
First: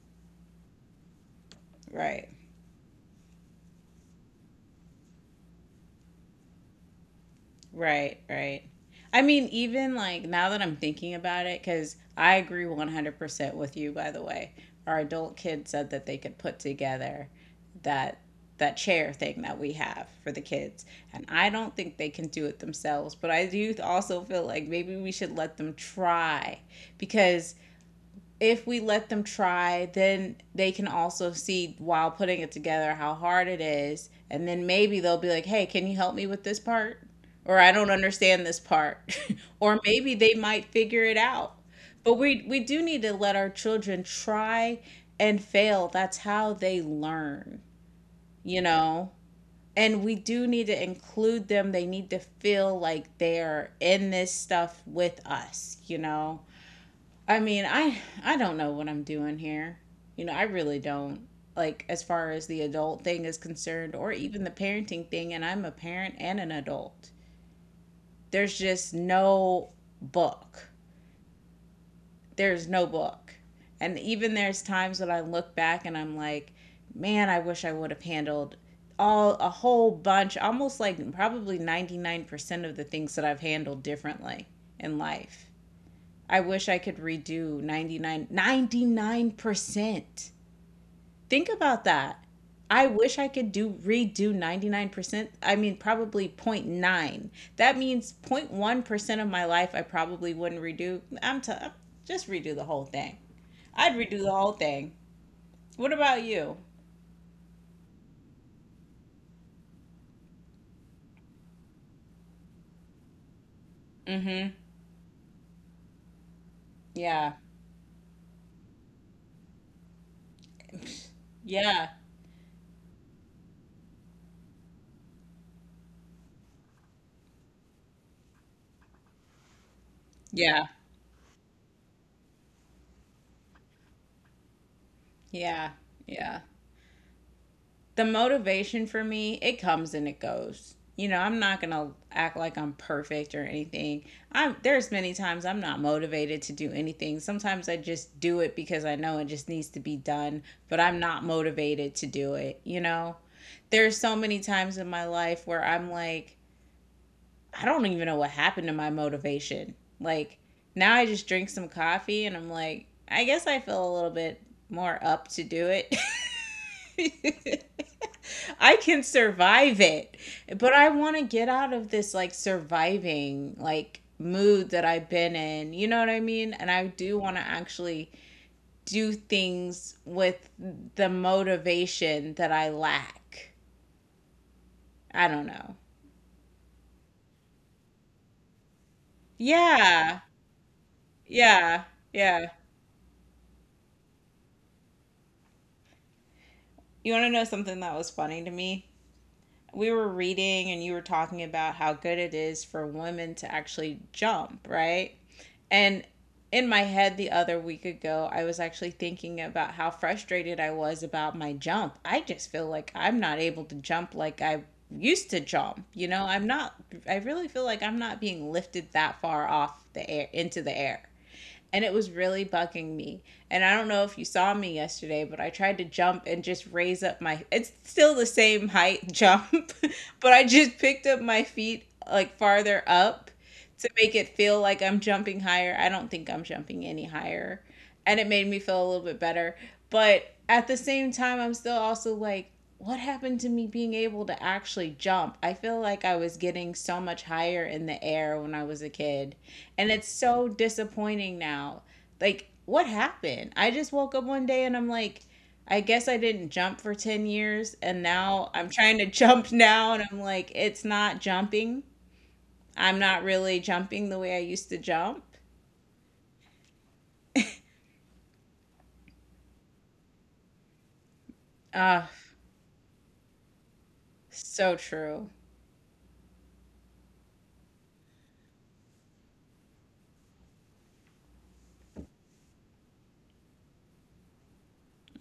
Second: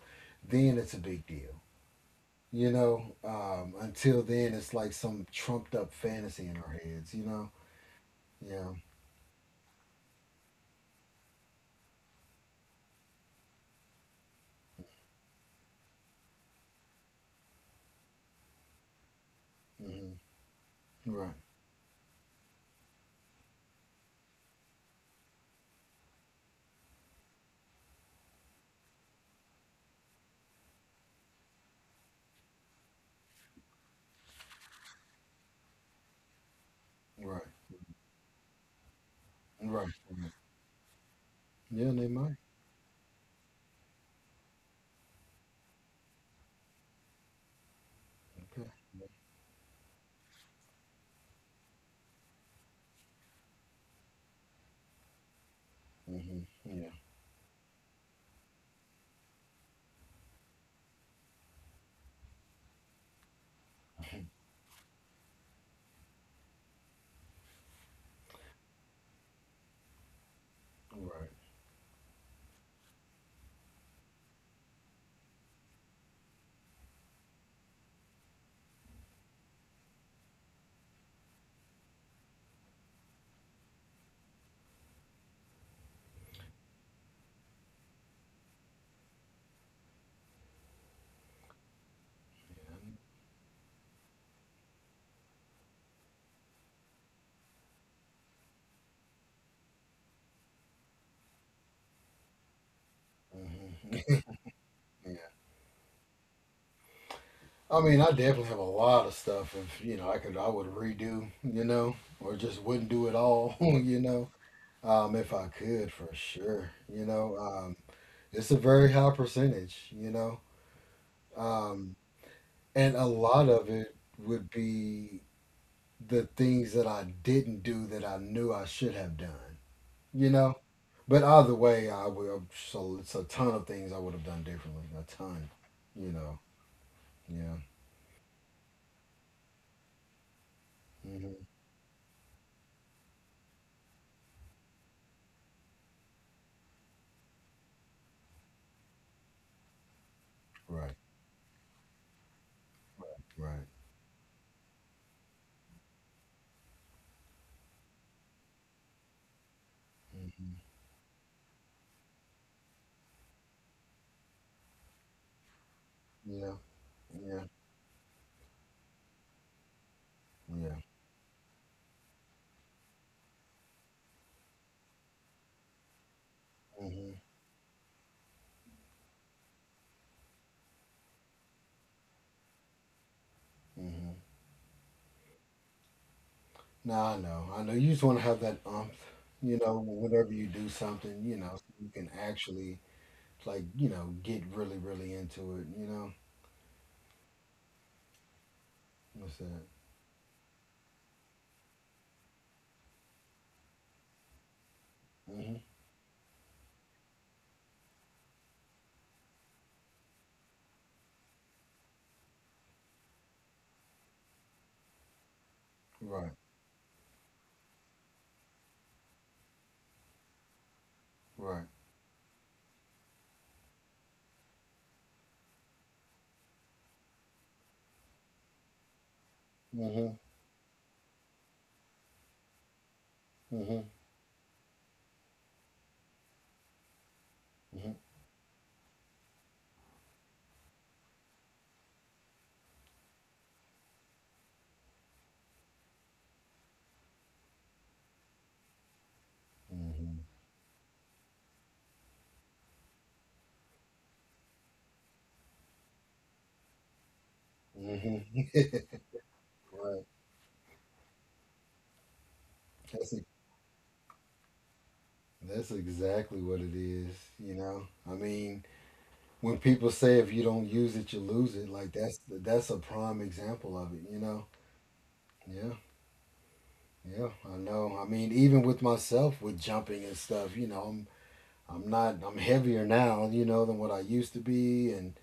S2: Then it's a big deal.
S1: Right.
S2: You know, um, until then, it's like some trumped up fantasy in our heads, you know?
S1: Right, right.
S2: Yeah.
S1: I mean, even like now that I'm thinking about it, because I agree one hundred percent with you, by the way. Our adult kid said that they could put together that that chair thing that we have
S2: Hmm.
S1: for the kids. And
S2: Right,
S1: I don't think they can do it themselves, but I do also feel like maybe we should let them try because if we let them try, then they can also see while putting it together how hard it is. And then maybe they'll be like, hey, can you help me with this part?
S2: right,
S1: Or I don't understand this part. <laughs> Or
S2: right,
S1: maybe
S2: right.
S1: they might figure it out.
S2: Yeah, they
S1: But
S2: might.
S1: we, we do need to let our children try and fail. That's how they learn, you
S2: Okay.
S1: know? And we do need to include them. They need to feel like they're in this stuff with us, you know?
S2: Hmm. Yeah.
S1: I mean, I I don't know what I'm doing here. You know, I really don't. Like as far as the adult thing is concerned, or
S2: <laughs>
S1: even the parenting thing, and I'm a parent and an adult. There's just no book.
S2: Right.
S1: There's no book. And even there's times when I look back and I'm like, man, I wish I would have handled all a whole bunch, almost like probably ninety-nine percent of the things that I've handled differently in life. I wish I could redo ninety nine ninety nine percent. Think about that. I wish I could do redo ninety-nine percent. I mean probably zero point zero point nine. That means zero point one percent of my life I probably wouldn't redo. I'm t- just redo the whole thing. I'd
S2: Yeah.
S1: redo the whole thing.
S2: Hmm. <laughs>
S1: What about you?
S2: I mean, I definitely have a lot of stuff. If you know, I could, I would redo, you know, or just wouldn't do it all, <laughs> you know,
S1: Mhm.
S2: um, if I could, for sure. You
S1: Yeah.
S2: know, um, it's a very high percentage, you know,
S1: Yeah.
S2: um, and a lot of it would be the things that I didn't do that I knew I should have done, you know.
S1: Yeah.
S2: But either way, I will. So it's a ton of things I would have done differently. A ton,
S1: Yeah.
S2: you know.
S1: Yeah.
S2: Yeah.
S1: The motivation for me, it comes and it goes. You know,
S2: Hmm.
S1: I'm not going to act like I'm perfect or anything. I'm There's many times I'm not motivated to do anything. Sometimes I just do it because I know it just needs to be done, but
S2: Right.
S1: I'm not motivated to do it, you know?
S2: Right.
S1: There's so many times in my life where I'm like, I don't even know what happened to my motivation. Like,
S2: Hmm.
S1: now I just drink some coffee and I'm like, I guess I feel a little bit more up to do it. <laughs>
S2: Yeah. Yeah,
S1: <laughs> I can survive it, but
S2: yeah.
S1: I want to get out of this like surviving like mood that I've been in. You know what I mean? And I
S2: Hmm.
S1: do want to actually do things with the motivation that I lack.
S2: Hmm.
S1: I don't know.
S2: No, I know. I know. You just want to have that umph, you know,
S1: Yeah.
S2: whenever you do something, you know, so
S1: Yeah.
S2: you can
S1: Yeah.
S2: actually, like, you know, get really, really into it, you know?
S1: You want to know something that was funny to me?
S2: What's that?
S1: We were reading and you were talking about how good it is for women to actually jump, right?
S2: Hmm.
S1: And in my head the other week ago, I was actually thinking about how frustrated I was about my jump. I just feel like I'm not able to jump like I used to jump. You know,
S2: Right,
S1: I'm not I really feel like I'm not being lifted that far off the air into the air,
S2: right.
S1: and it was really bugging me. And I don't know if you saw me yesterday, but I tried to jump, and just raise up my it's still the same height jump, <laughs>
S2: Hmm.
S1: but I just picked up my feet like farther up
S2: Hmm.
S1: to make it feel like I'm jumping higher. I don't think I'm jumping any higher.
S2: Hmm.
S1: And it made me feel a little bit better. But at the same time, I'm still also like, what happened to me being able to actually jump? I feel like I was getting so much higher in the air when I was a kid. And it's
S2: Hmm.
S1: so disappointing now. Like, what happened? I just woke up one day and I'm like, I guess I didn't jump for ten years. And
S2: Hmm.
S1: now
S2: <laughs>
S1: I'm trying to <laughs> jump now
S2: Right.
S1: and I'm like, it's not jumping. I'm
S2: That's e-
S1: not really jumping the way I used to jump.
S2: that's exactly what it is, you know. I mean, when people say if you don't use it, you lose it, like
S1: Ah,
S2: that's that's a prime example of it, you know.
S1: so true.
S2: Yeah. Yeah, I know. I mean, even with myself with jumping and stuff, you know, I'm I'm not I'm heavier now, you know, than what I used to be and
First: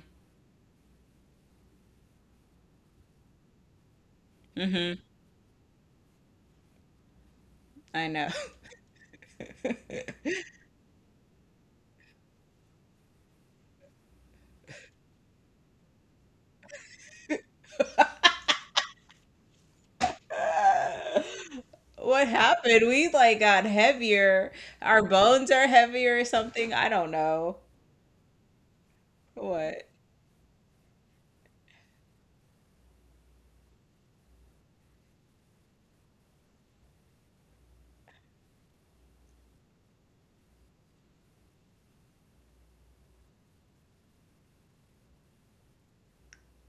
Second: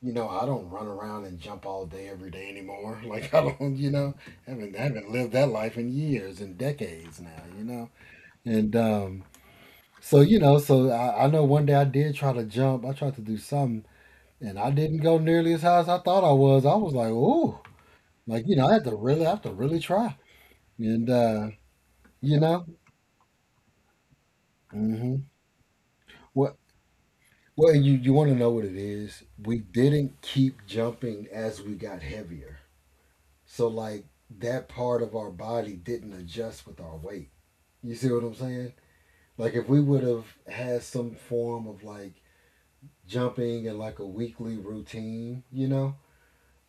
S2: you know, I don't run around and jump all day every day anymore. <laughs> Like I don't, you know, haven't haven't lived that life in years and decades now, you know.
S1: I know.
S2: And um so you know, so I, I know one day I did try to jump. I tried to do something and I didn't go nearly as high as I thought I was. I was like, "Ooh." Like, you know, I had to really I have to really try. And
S1: <laughs>
S2: uh,
S1: What
S2: you know,
S1: happened? We like got heavier. Our
S2: mhm.
S1: bones are heavier or
S2: What?
S1: something. I don't know.
S2: Well, you you want to know what it is? We
S1: What?
S2: didn't keep jumping as we got heavier. So like that part of our body didn't adjust with our weight. You see what I'm saying? Like if we would have had some form of like jumping and like a weekly routine, you know,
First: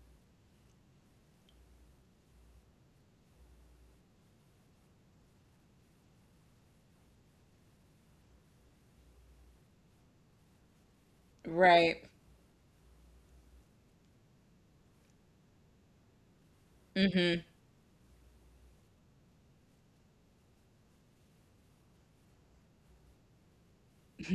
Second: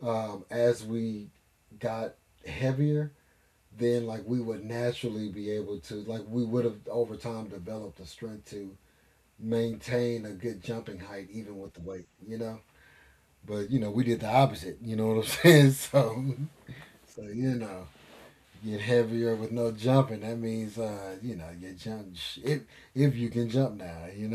S2: um, as we got heavier, then like we would naturally be able to like we would have over time developed the strength to maintain a good jumping height even with the
S1: Right.
S2: weight, you know? But you know, we did the opposite. You know what I'm <laughs> saying? So, so you know, get heavier with no jumping. That means, uh, you know, you jump if if you can jump now. You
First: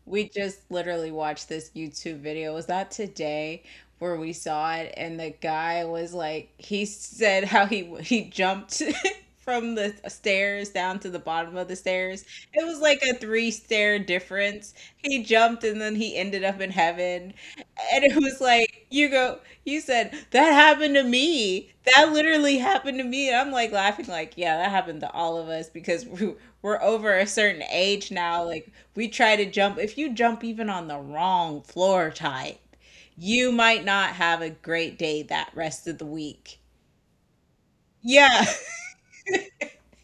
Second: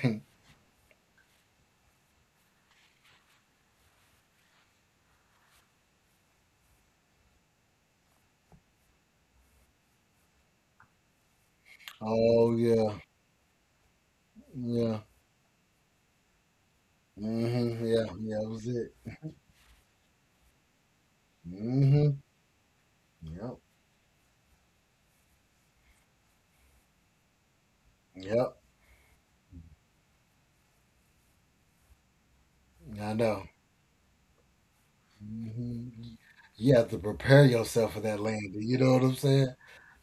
S2: know. <laughs>
S1: We just literally watched this YouTube video. Was that today where we saw it? And the guy was like, he said how he he jumped <laughs> from the stairs down to the bottom of the stairs.
S2: Oh
S1: It was
S2: yeah,
S1: like a three stair difference.
S2: yeah,
S1: He jumped and then he ended up in heaven,
S2: mm-hmm, yeah,
S1: and it
S2: yeah.
S1: was
S2: That was
S1: like,
S2: it.
S1: you go, you said that happened to me, that
S2: Mm-hmm.
S1: literally happened to me, and I'm
S2: Yep.
S1: like, laughing like, yeah, that happened to all of us because <laughs> we- we're over a certain age now.
S2: Yep.
S1: Like, we try to jump. If you jump even on the wrong floor type,
S2: I know.
S1: you might not have a great day that rest
S2: Hmm.
S1: of the week.
S2: You have to prepare yourself for that
S1: Yeah.
S2: landing. You know what I'm saying?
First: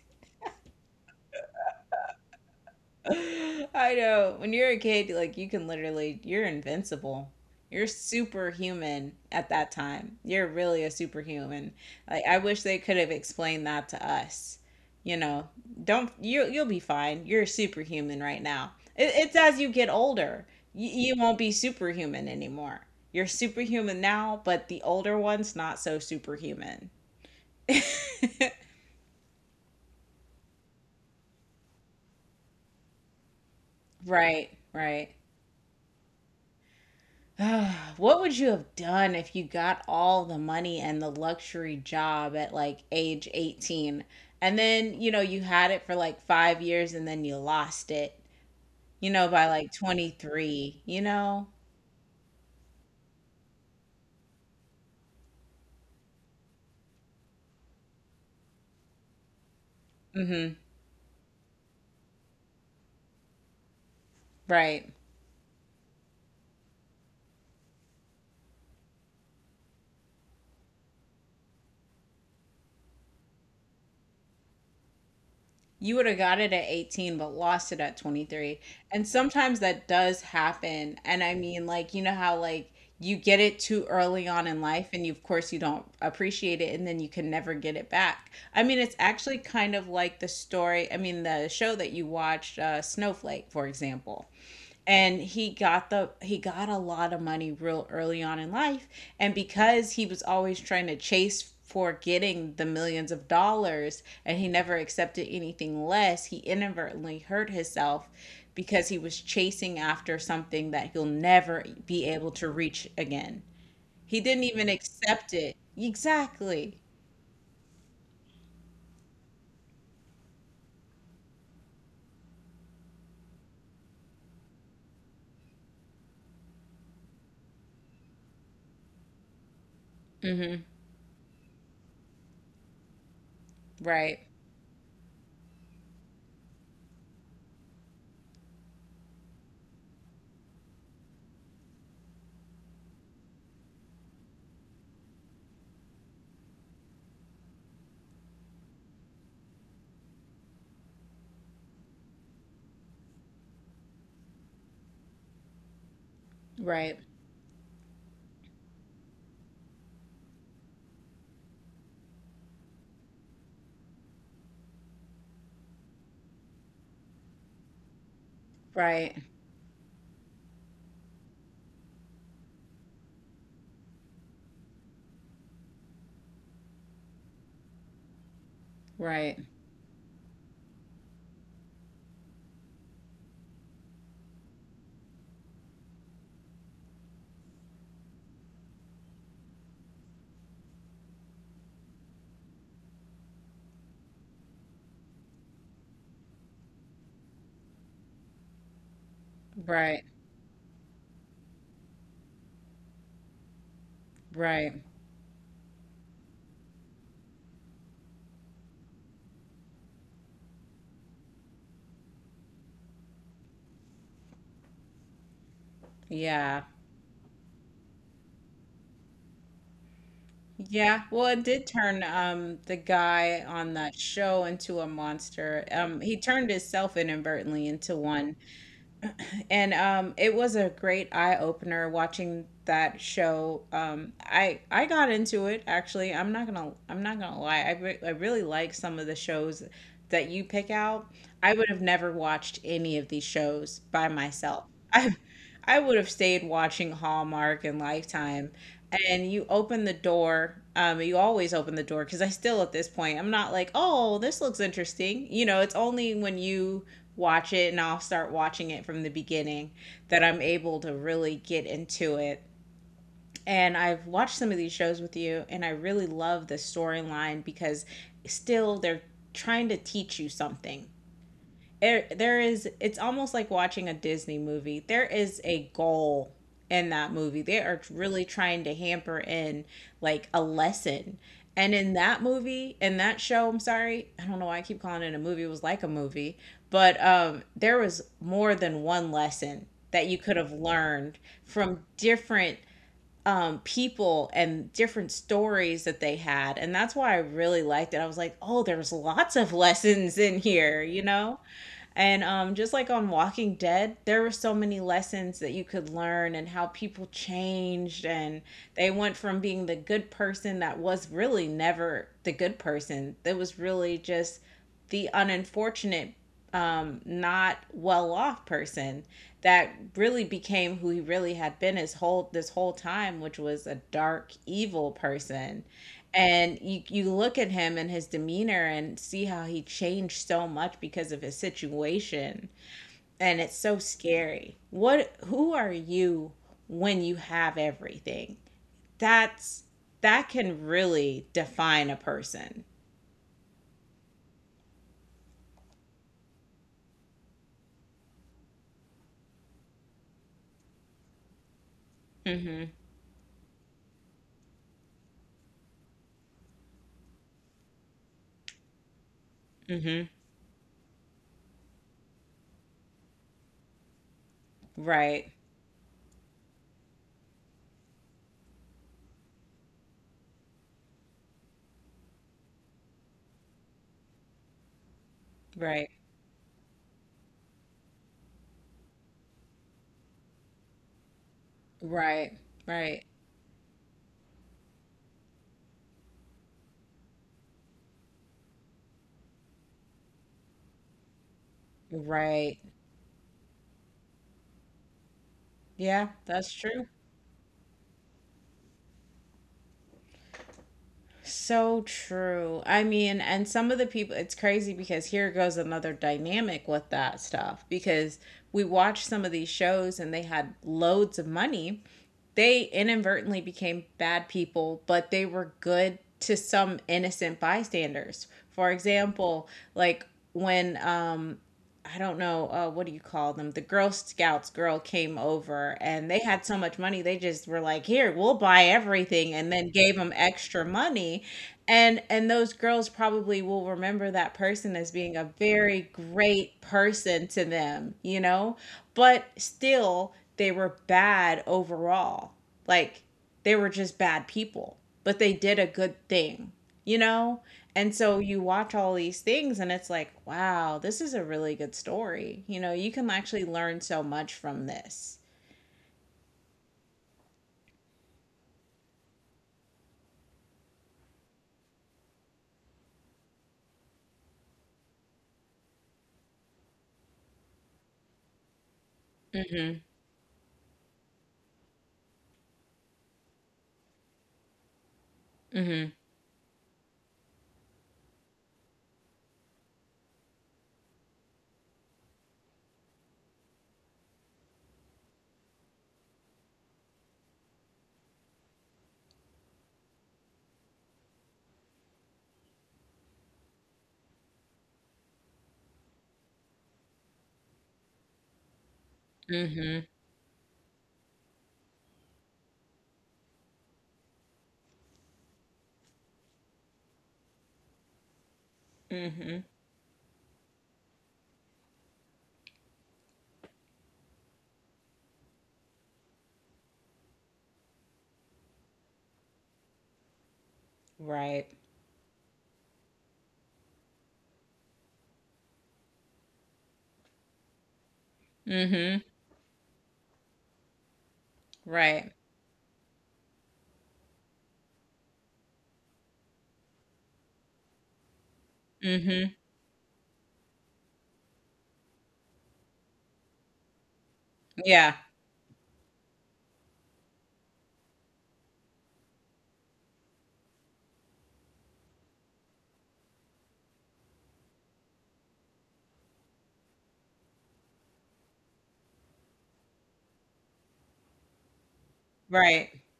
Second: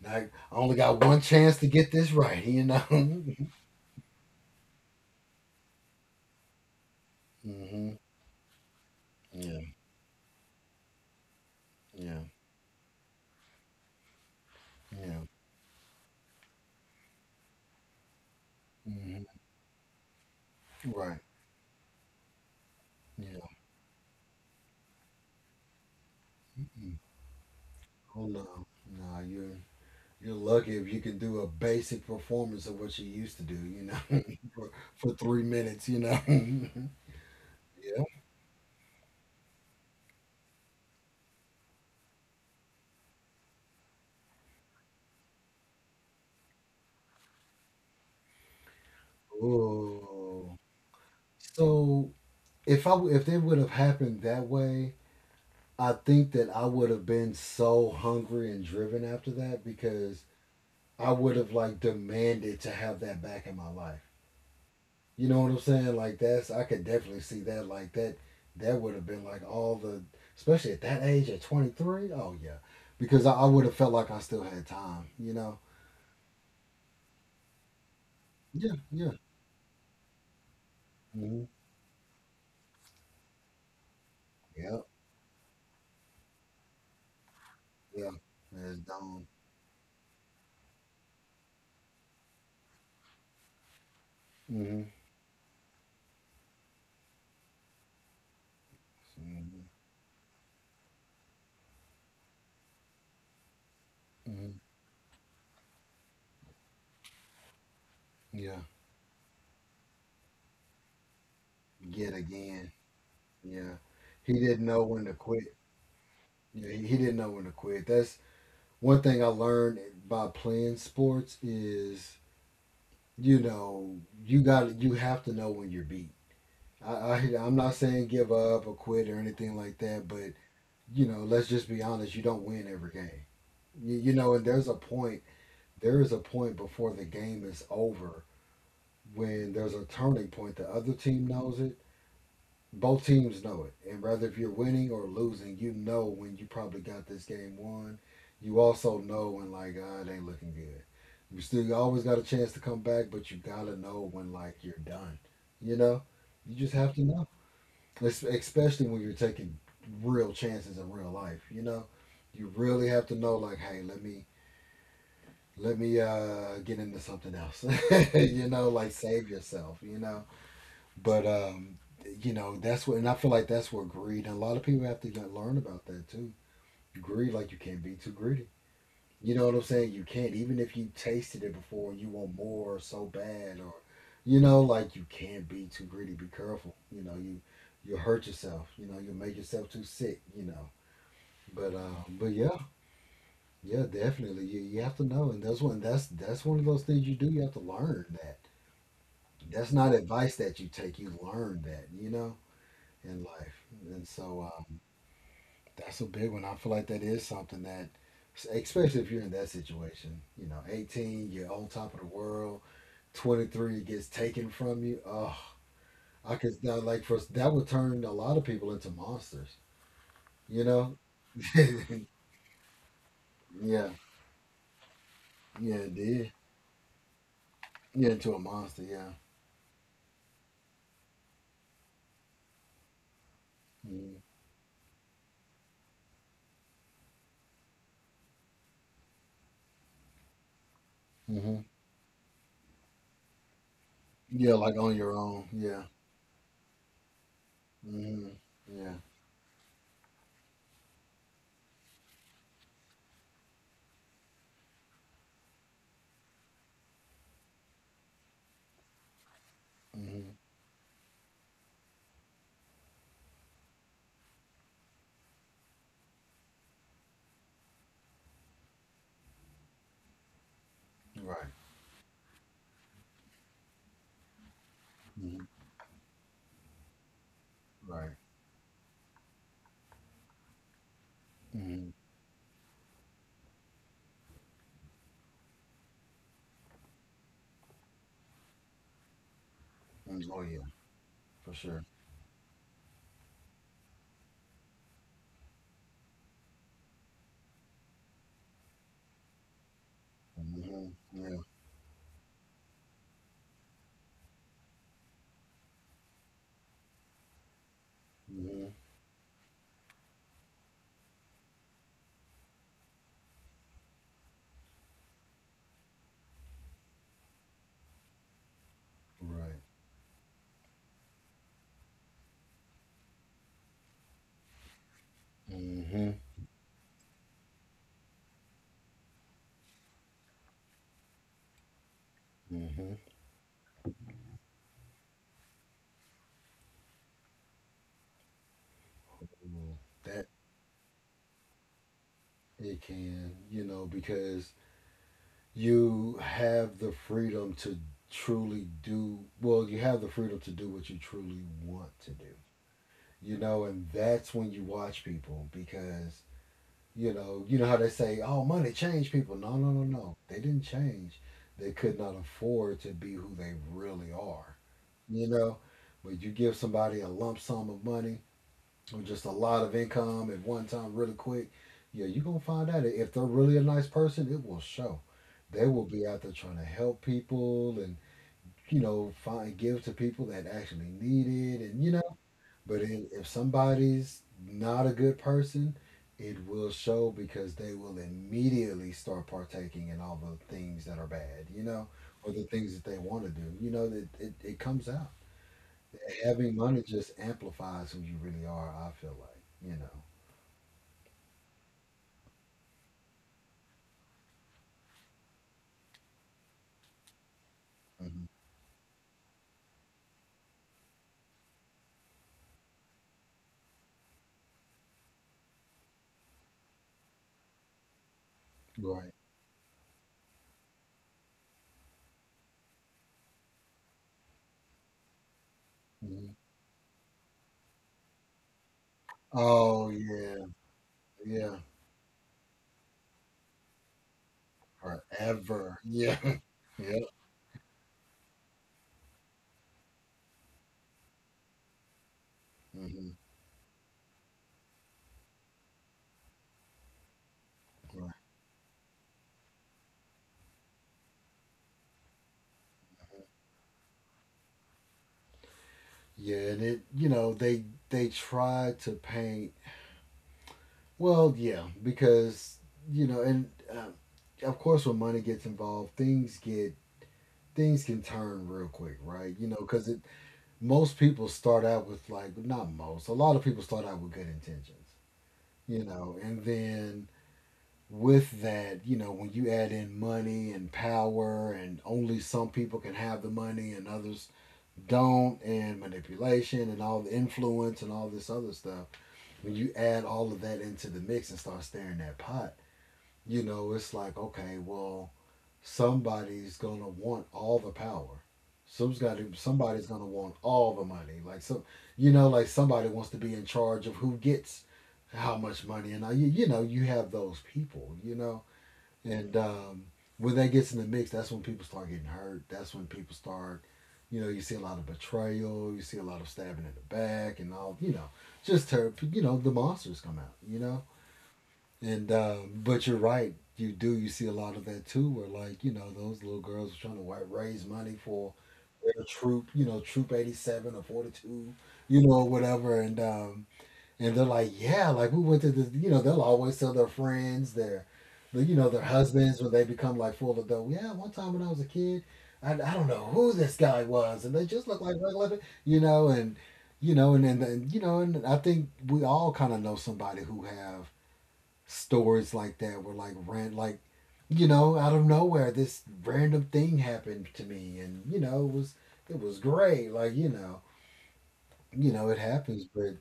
S2: Like, I only got one chance to get this right. You know.
S1: <laughs>
S2: <laughs>
S1: I know. When you're a kid, like, you can literally, you're invincible. You're
S2: Hmm.
S1: superhuman at
S2: Yeah.
S1: that time. You're really a superhuman.
S2: Yeah.
S1: Like, I wish they could have explained that to us. You
S2: Yeah.
S1: know, don't you you'll be fine. You're superhuman right now. It,
S2: Hmm.
S1: it's as you get older, you, you
S2: Right.
S1: won't be superhuman anymore. You're
S2: Yeah.
S1: superhuman now, but the older one's not so superhuman.
S2: Mm-mm. Oh
S1: <laughs>
S2: no. No, you're you're lucky if you can do a basic performance of what you used to do, you know, <laughs>
S1: Right,
S2: for,
S1: right.
S2: for three minutes, you know. <laughs> Yeah.
S1: <sighs> what would you have done if you got all the money and the luxury job at like age eighteen, and then you know you had it for like five years, and then you lost it, you know, by like
S2: Oh.
S1: twenty-three, you know?
S2: So if I w- if it would have happened that way, I think that I would have been so hungry and driven after that because
S1: Mm-hmm.
S2: I would have like demanded to have that back in my life.
S1: Right.
S2: You know what I'm saying? Like that's I could definitely see that. Like that that would have been like all the especially at that age at twenty-three. Oh yeah, because I, I would have felt like I still had time. You know?
S1: You would have got it at eighteen but lost it at twenty-three,
S2: Yeah,
S1: and
S2: yeah.
S1: sometimes that does happen. And I
S2: Mm-hmm.
S1: mean, like, you know how, like, you get it too early on in
S2: Yep.
S1: life, and you, of course you don't appreciate it, and then you can never get it
S2: Yeah.
S1: back. I
S2: There's
S1: mean, it's
S2: Dawn.
S1: actually kind of like the story, I mean the show that you watched, uh, Snowflake, for example.
S2: Mm-hmm.
S1: And he got the he got a lot of money real early on in life, and
S2: Mm-hmm.
S1: because he was always trying to chase for getting the millions of dollars, and he
S2: Hmm.
S1: never accepted anything less, he inadvertently hurt himself
S2: Yeah.
S1: because he was chasing after something that he'll never be
S2: Yet
S1: able to
S2: again.
S1: reach again.
S2: Yeah.
S1: He
S2: He
S1: didn't
S2: didn't
S1: even
S2: know when to
S1: accept
S2: quit.
S1: it,
S2: Yeah,
S1: exactly.
S2: he, he didn't know when to quit. That's one thing I learned by playing sports is you know you got to you have to know when you're beat. I, I I'm not saying give up or quit or anything like that, but
S1: Hmm.
S2: you know, let's just be honest. You don't win every game. You, you
S1: Right.
S2: know, and there's a point. There is a point before the game is over when there's a turning point. The other team knows it. Both teams know it. And whether if you're winning or losing, you know when you probably got this game won. You also know when like ah, it ain't looking good. You still you always got a chance to come back, but you gotta know when like you're done. You know, you just
S1: Right.
S2: have to know especially when you're taking real chances in real life. You know, you really have to know like, hey, let me let me uh, get into something else. <laughs> You know, like
S1: Right.
S2: save yourself. You know, but um, you know that's what, and I feel like that's what greed. And a lot of people have to learn about that too. Greed, like you can't be too greedy. You
S1: Right.
S2: know what I'm saying? You can't, even if you tasted it before and you want more so bad, or you know, like you can't be too greedy. Be careful. You know, you you'll hurt yourself. You know, you'll make yourself too sick. You know, but uh, but yeah, yeah, definitely. You you have to know, and that's one that's that's one of those things you do. You have to learn that. That's not
S1: Right.
S2: advice that you take. You learn that. You know, in life, and so uh,
S1: Right.
S2: that's a big one. I feel like that is something that, especially if you're in that situation, you know, eighteen, you're on top of the world, twenty-three gets taken from you. Oh, I could
S1: Yeah.
S2: that like for that would turn a lot of people into monsters, you know?
S1: Yeah, well, it
S2: <laughs>
S1: did
S2: Yeah,
S1: turn um the guy on that show into a monster.
S2: yeah, it
S1: Um he
S2: did.
S1: turned himself inadvertently into
S2: Yeah, into
S1: one.
S2: a monster. Yeah.
S1: And um it was a great eye opener watching that show. Um
S2: Mm-hmm.
S1: I I got into it, actually. I'm not gonna I'm not gonna lie. I re I really like some of the shows that you pick out. I
S2: Mm-hmm.
S1: would have never watched any of these shows by
S2: Yeah,
S1: myself.
S2: like
S1: <laughs>
S2: on your own.
S1: I
S2: Yeah.
S1: would have stayed watching Hallmark and
S2: Mm-hmm.
S1: Lifetime.
S2: Yeah.
S1: And you open the door. Um, you always open the door because I still, at this point, I'm not like, oh, this looks interesting. You know, it's only when you watch it, and I'll start watching it from the beginning that
S2: Mm-hmm.
S1: I'm able to really get into it. And I've watched some of these shows with you, and I really love the storyline because still, they're trying to teach you something
S2: Right.
S1: there. There is It's almost like watching a Disney movie. There is
S2: Hmm.
S1: a goal in that movie. They are
S2: Right.
S1: really trying to hamper in like a lesson. And
S2: Mm-hmm.
S1: in that movie, in that show, I'm sorry, I don't know why I keep calling it a movie. It was like a movie, but um, there was more than one lesson that you
S2: Mm-hmm.
S1: could
S2: Oh
S1: have
S2: yeah,
S1: learned
S2: for sure.
S1: from different um, people and different stories that they had. And that's why I really liked it. I was like, oh, there's lots of lessons in here,
S2: Mm-hmm.
S1: you
S2: Yeah.
S1: know? And um, just like on Walking Dead, there were so many lessons that you could learn, and how people changed, and
S2: Mm-hmm.
S1: they went from being the good person that was really never the good person. That was really just the unfortunate um, not well off person
S2: Right.
S1: that really became who he really had been his whole this whole time, which was a dark, evil person.
S2: hmm
S1: And you you look at him and his demeanor and see how he changed so much because of his situation,
S2: hmm
S1: and it's so scary. What Who are you when you have everything? That's
S2: That
S1: that can really define a person.
S2: it can, you know, because you have the freedom to truly do, well, you have the freedom to do what you truly want to do,
S1: Mhm.
S2: you know, and that's when you watch people because, you know, you know how they say, oh, money changed people. No, no, no,
S1: Mhm.
S2: no. They didn't change. They could not afford to be who they really are, you
S1: Right.
S2: know, but you give somebody a lump sum of money or just a lot of income at one time really quick, yeah, you're gonna find out if they're really a nice person, it will show. They will
S1: Right.
S2: be out there trying to help people and you know find give to people that actually need it, and you know.
S1: Right,
S2: But
S1: right,
S2: i- if somebody's not a good person, it will show because they will immediately start partaking in all the things that are bad, you know, or the
S1: right.
S2: things that they want to do. You know that it, it comes out.
S1: Yeah, that's
S2: Having money
S1: true.
S2: just amplifies who you really are. I feel like you know.
S1: So true. I mean, and some of the people, it's crazy because here goes another dynamic with that stuff because
S2: Mhm.
S1: we watched some of these shows, and they had loads of money. They inadvertently became bad people, but they were good to some innocent bystanders. For
S2: Right.
S1: example, like, when um I don't know, uh, what do you call them. The Girl Scouts girl came over, and they
S2: Mhm.
S1: had so much money. They just were like, "Here, we'll buy everything," and then
S2: Oh,
S1: gave them
S2: yeah.
S1: extra money.
S2: Yeah.
S1: And and those girls probably will remember that person as being a
S2: Forever.
S1: very
S2: Yeah. <laughs>
S1: great
S2: Yep.
S1: person to them, you know. But still, they were bad overall. Like,
S2: Hmm.
S1: they were just bad people, but they did a good thing, you know? And
S2: Right.
S1: so you watch all these things, and it's like, wow, this is a really good story. You know, you can actually learn so much from this.
S2: Yeah, and it, you know, they they try to paint. Well, yeah, because you know, and um, of course, when money gets involved, things get things can turn real quick, right? You know, because it most people start out with like not most, a lot of people start out with good intentions,
S1: Mm-hmm.
S2: you know, and then with that, you know, when you add in money and power, and only some people can have the money and others don't, and manipulation and all the influence and all this other stuff, when you add all of that into the mix and start stirring that pot, you know, it's like, okay, well, somebody's going to want all the power. Some's got to,
S1: Mm-hmm.
S2: somebody's gonna want all the money. Like some, you know, like somebody wants to be in charge of who gets how much money, and you, you know, you have those people, you know, and
S1: Mm-hmm.
S2: um, when that gets in the mix, that's when people start getting hurt. That's when people start, you know, you see a lot of betrayal. You see a lot of stabbing in the back and all, you know, just ter- you know, the monsters come out, you know.
S1: Right.
S2: And um, but you're right, you do. You see a lot of that too, where like you know those little girls were trying to wi- raise money for
S1: Mm-hmm.
S2: their troop, you know, troop eighty seven or forty two, you
S1: Right.
S2: know, whatever, and um, and they're like, yeah, like we went to this, you know, they'll always tell their friends, their, the- you know, their
S1: Mm-hmm.
S2: husbands when they become like full adult. Yeah, one time when I was a kid, I, I don't know who this guy was, and they just look
S1: Yeah.
S2: like regular, pe- you know, and you know, and then and, you know, and I think we all kind of know somebody who have stories like that where like ran like. You know, out of nowhere, this random thing happened to me, and you know, it was it was great. Like you know, you know, it happens,
S1: Right.
S2: but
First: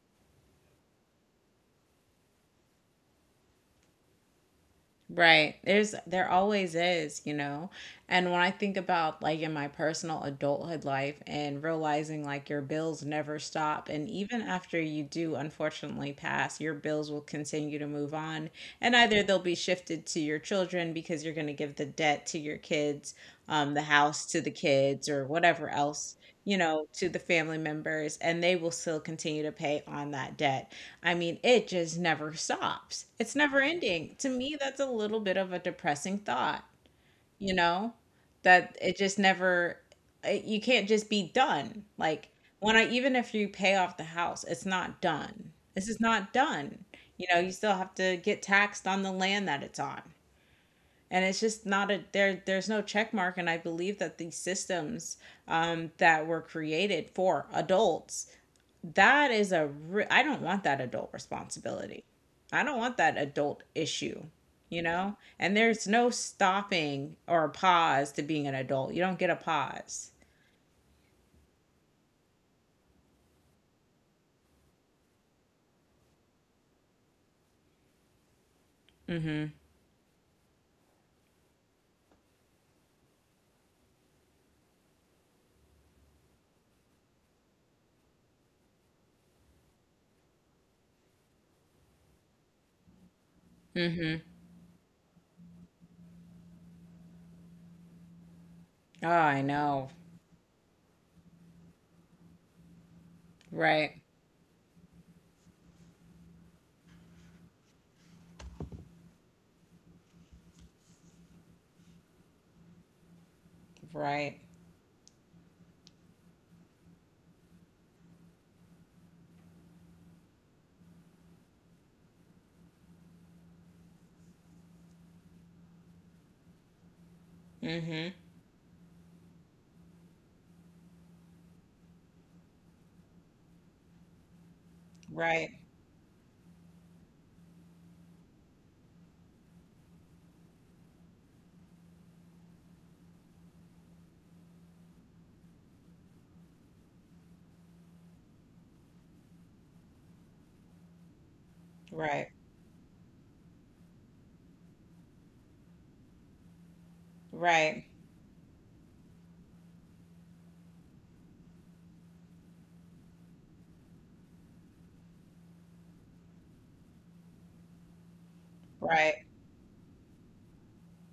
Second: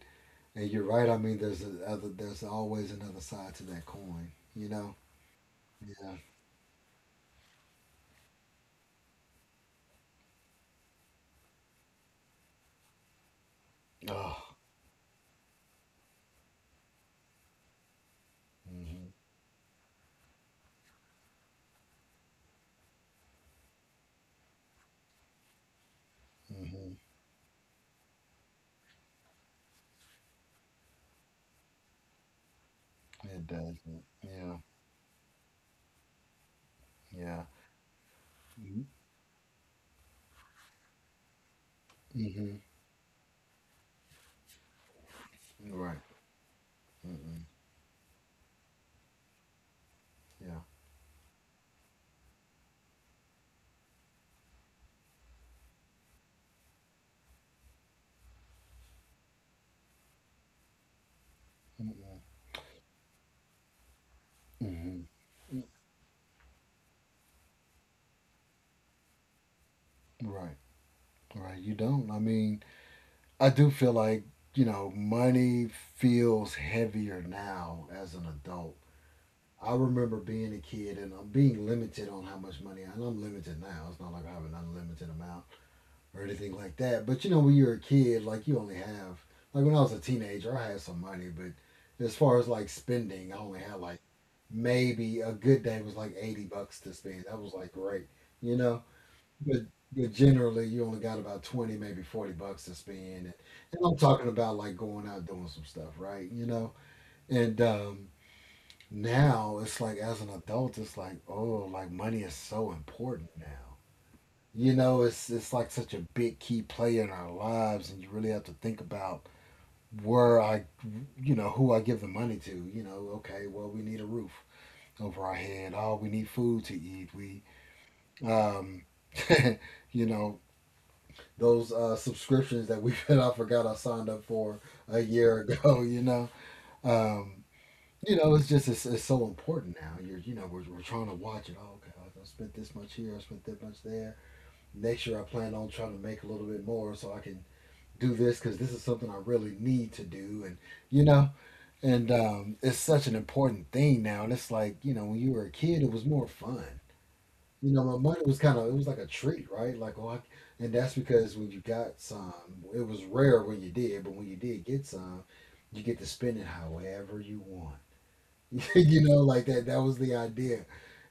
S2: and you're right. I mean, there's a other, there's always another side to that coin. You know.
S1: Right. There's
S2: Yeah.
S1: there always is, you know. And when I think about, like, in my personal adulthood life and realizing like your bills never stop, and even
S2: Oh.
S1: after you do, unfortunately, pass, your bills will continue to move on, and
S2: Mhm.
S1: either they'll be shifted to your children because you're going to give the debt to your kids, um the house to the kids or whatever else, you know,
S2: Mhm.
S1: to the family members, and they will still continue to pay on that debt. I mean, it just never stops. It's
S2: It
S1: never
S2: does.
S1: ending. To me,
S2: Yeah.
S1: that's a little bit of a depressing thought,
S2: Yeah.
S1: you know, that
S2: Mhm.
S1: it just never, it- you can't just be done. Like, when I, even if you pay off the house, it's not done. This
S2: Right.
S1: is not done. You know,
S2: Mm-mm.
S1: you still have to get taxed on the land that it's on,
S2: Yeah.
S1: and it's just not a there there's no check mark. And I believe that these systems um, that were created for adults, that is a re- I don't want that adult responsibility,
S2: Mm-mm.
S1: I don't want that adult issue, you
S2: Mhm.
S1: know? And
S2: Mm.
S1: there's no stopping or pause to being an adult. You don't get a pause.
S2: Right. Right. You don't. I mean, I do feel like you know, money feels heavier now as an adult. I remember being a kid and I'm being limited on how much money, and I'm limited now. It's not like I have an unlimited amount or anything like that. But you know, when you're a kid, like you only have like when I was a teenager, I had some money, but as far as like spending, I only had like maybe a good day was like eighty bucks to spend. That was like great, you know.
S1: Oh, I
S2: But
S1: know.
S2: but generally, you only got about twenty, maybe forty bucks to spend, and, and I'm
S1: Right.
S2: talking about like going out doing some stuff, right? You know, and um, now it's like as an adult, it's like oh, like money is so important now
S1: Right.
S2: you know, it's it's like such a big key player in our lives, and you really have to think about where I, you know, who I give the money to. You know, okay, well, we need a roof over our head. Oh, we need food to eat. We,
S1: Mm-hmm.
S2: um, <laughs> you know, those uh, subscriptions that we <laughs> that I forgot I signed up for a year <laughs>
S1: Right.
S2: ago. You know, um, you know, it's just it's, it's so important now. You're you know we're, we're trying to watch it. Oh, okay, I spent this much here. I spent that much there. Next year I plan on trying to make a little bit more so I can do this because this is something I really need to do. And, you know, and
S1: Right.
S2: um, it's such an important thing now. And it's like, you know, when you were a kid, it was more fun. You know,
S1: Right.
S2: my money was kind of, it was like a treat, right? Like, oh, I, and that's because when you got some, it was rare when you did, but when you did get some, you get to spend it however you want. <laughs> you know,
S1: Right.
S2: like that, that was the idea.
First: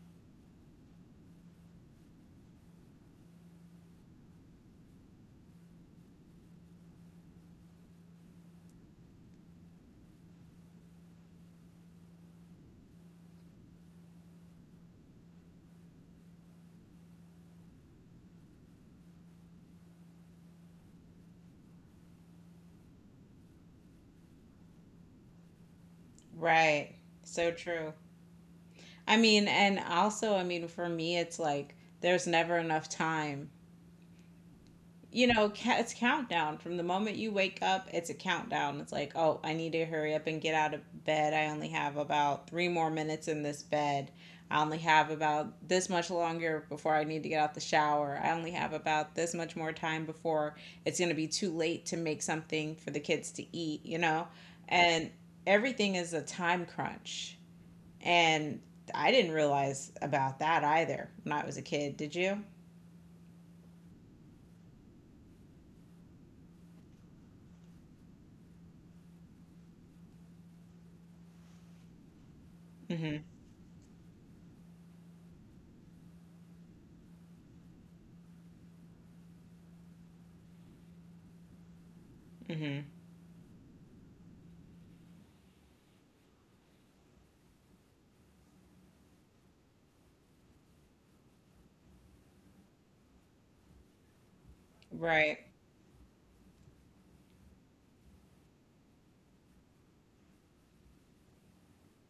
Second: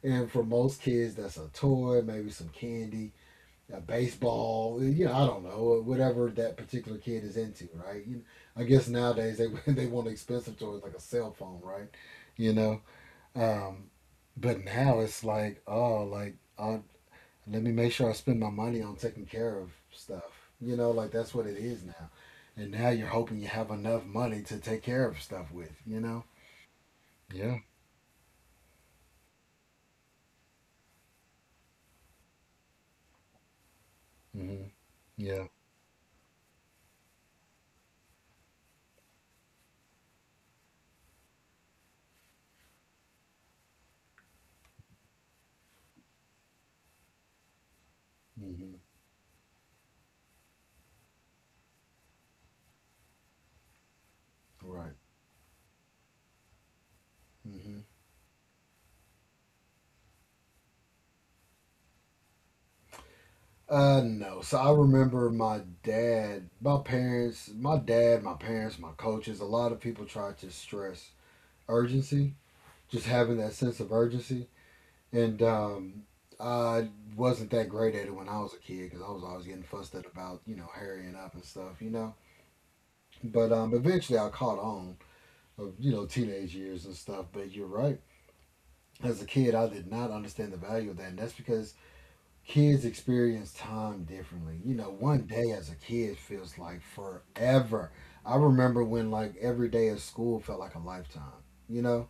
S2: And for most kids, that's a toy, maybe some candy uh, baseball, you know, I don't know, whatever that particular kid is into, right? You know, I guess nowadays they <laughs> they want expensive toys like a cell phone, right? You know, um, but now it's like, oh, like I let me make sure I spend my money on taking care of stuff. You know, like that's what it is now. And now you're hoping you have enough money to take care of stuff with. You know?
S1: Right. So
S2: Yeah.
S1: true. I mean, and also, I mean, for me, it's like there's never enough time.
S2: Hmm.
S1: You
S2: Yeah.
S1: know, ca- it's countdown from the moment you wake up. It's a countdown. It's like, oh, I need to hurry up and get out of bed. I only have about three more minutes in this bed. I only have about this much longer before I need to get out the shower. I only have
S2: Hmm.
S1: about this much more time before it's going to be too late to make something for the kids to eat, you know?
S2: Right.
S1: And everything is a time crunch.
S2: Hmm.
S1: And I didn't realize about that either when I was a kid. Did you?
S2: Uh, no. So I remember my dad, my parents, my dad, my parents, my coaches. A lot of people try to stress urgency, just
S1: Hmm.
S2: having that sense of urgency. And um, I wasn't that great at it when I was a kid because I was always getting fussed at about you know hurrying up and stuff, you know.
S1: Hmm.
S2: But um, eventually I caught on of you know teenage years and stuff. But you're right. As a kid, I did not understand the value of that, and that's because kids experience time differently. You know, one
S1: Right.
S2: day as a kid feels like forever. I remember when like every day of school felt like a lifetime. You know,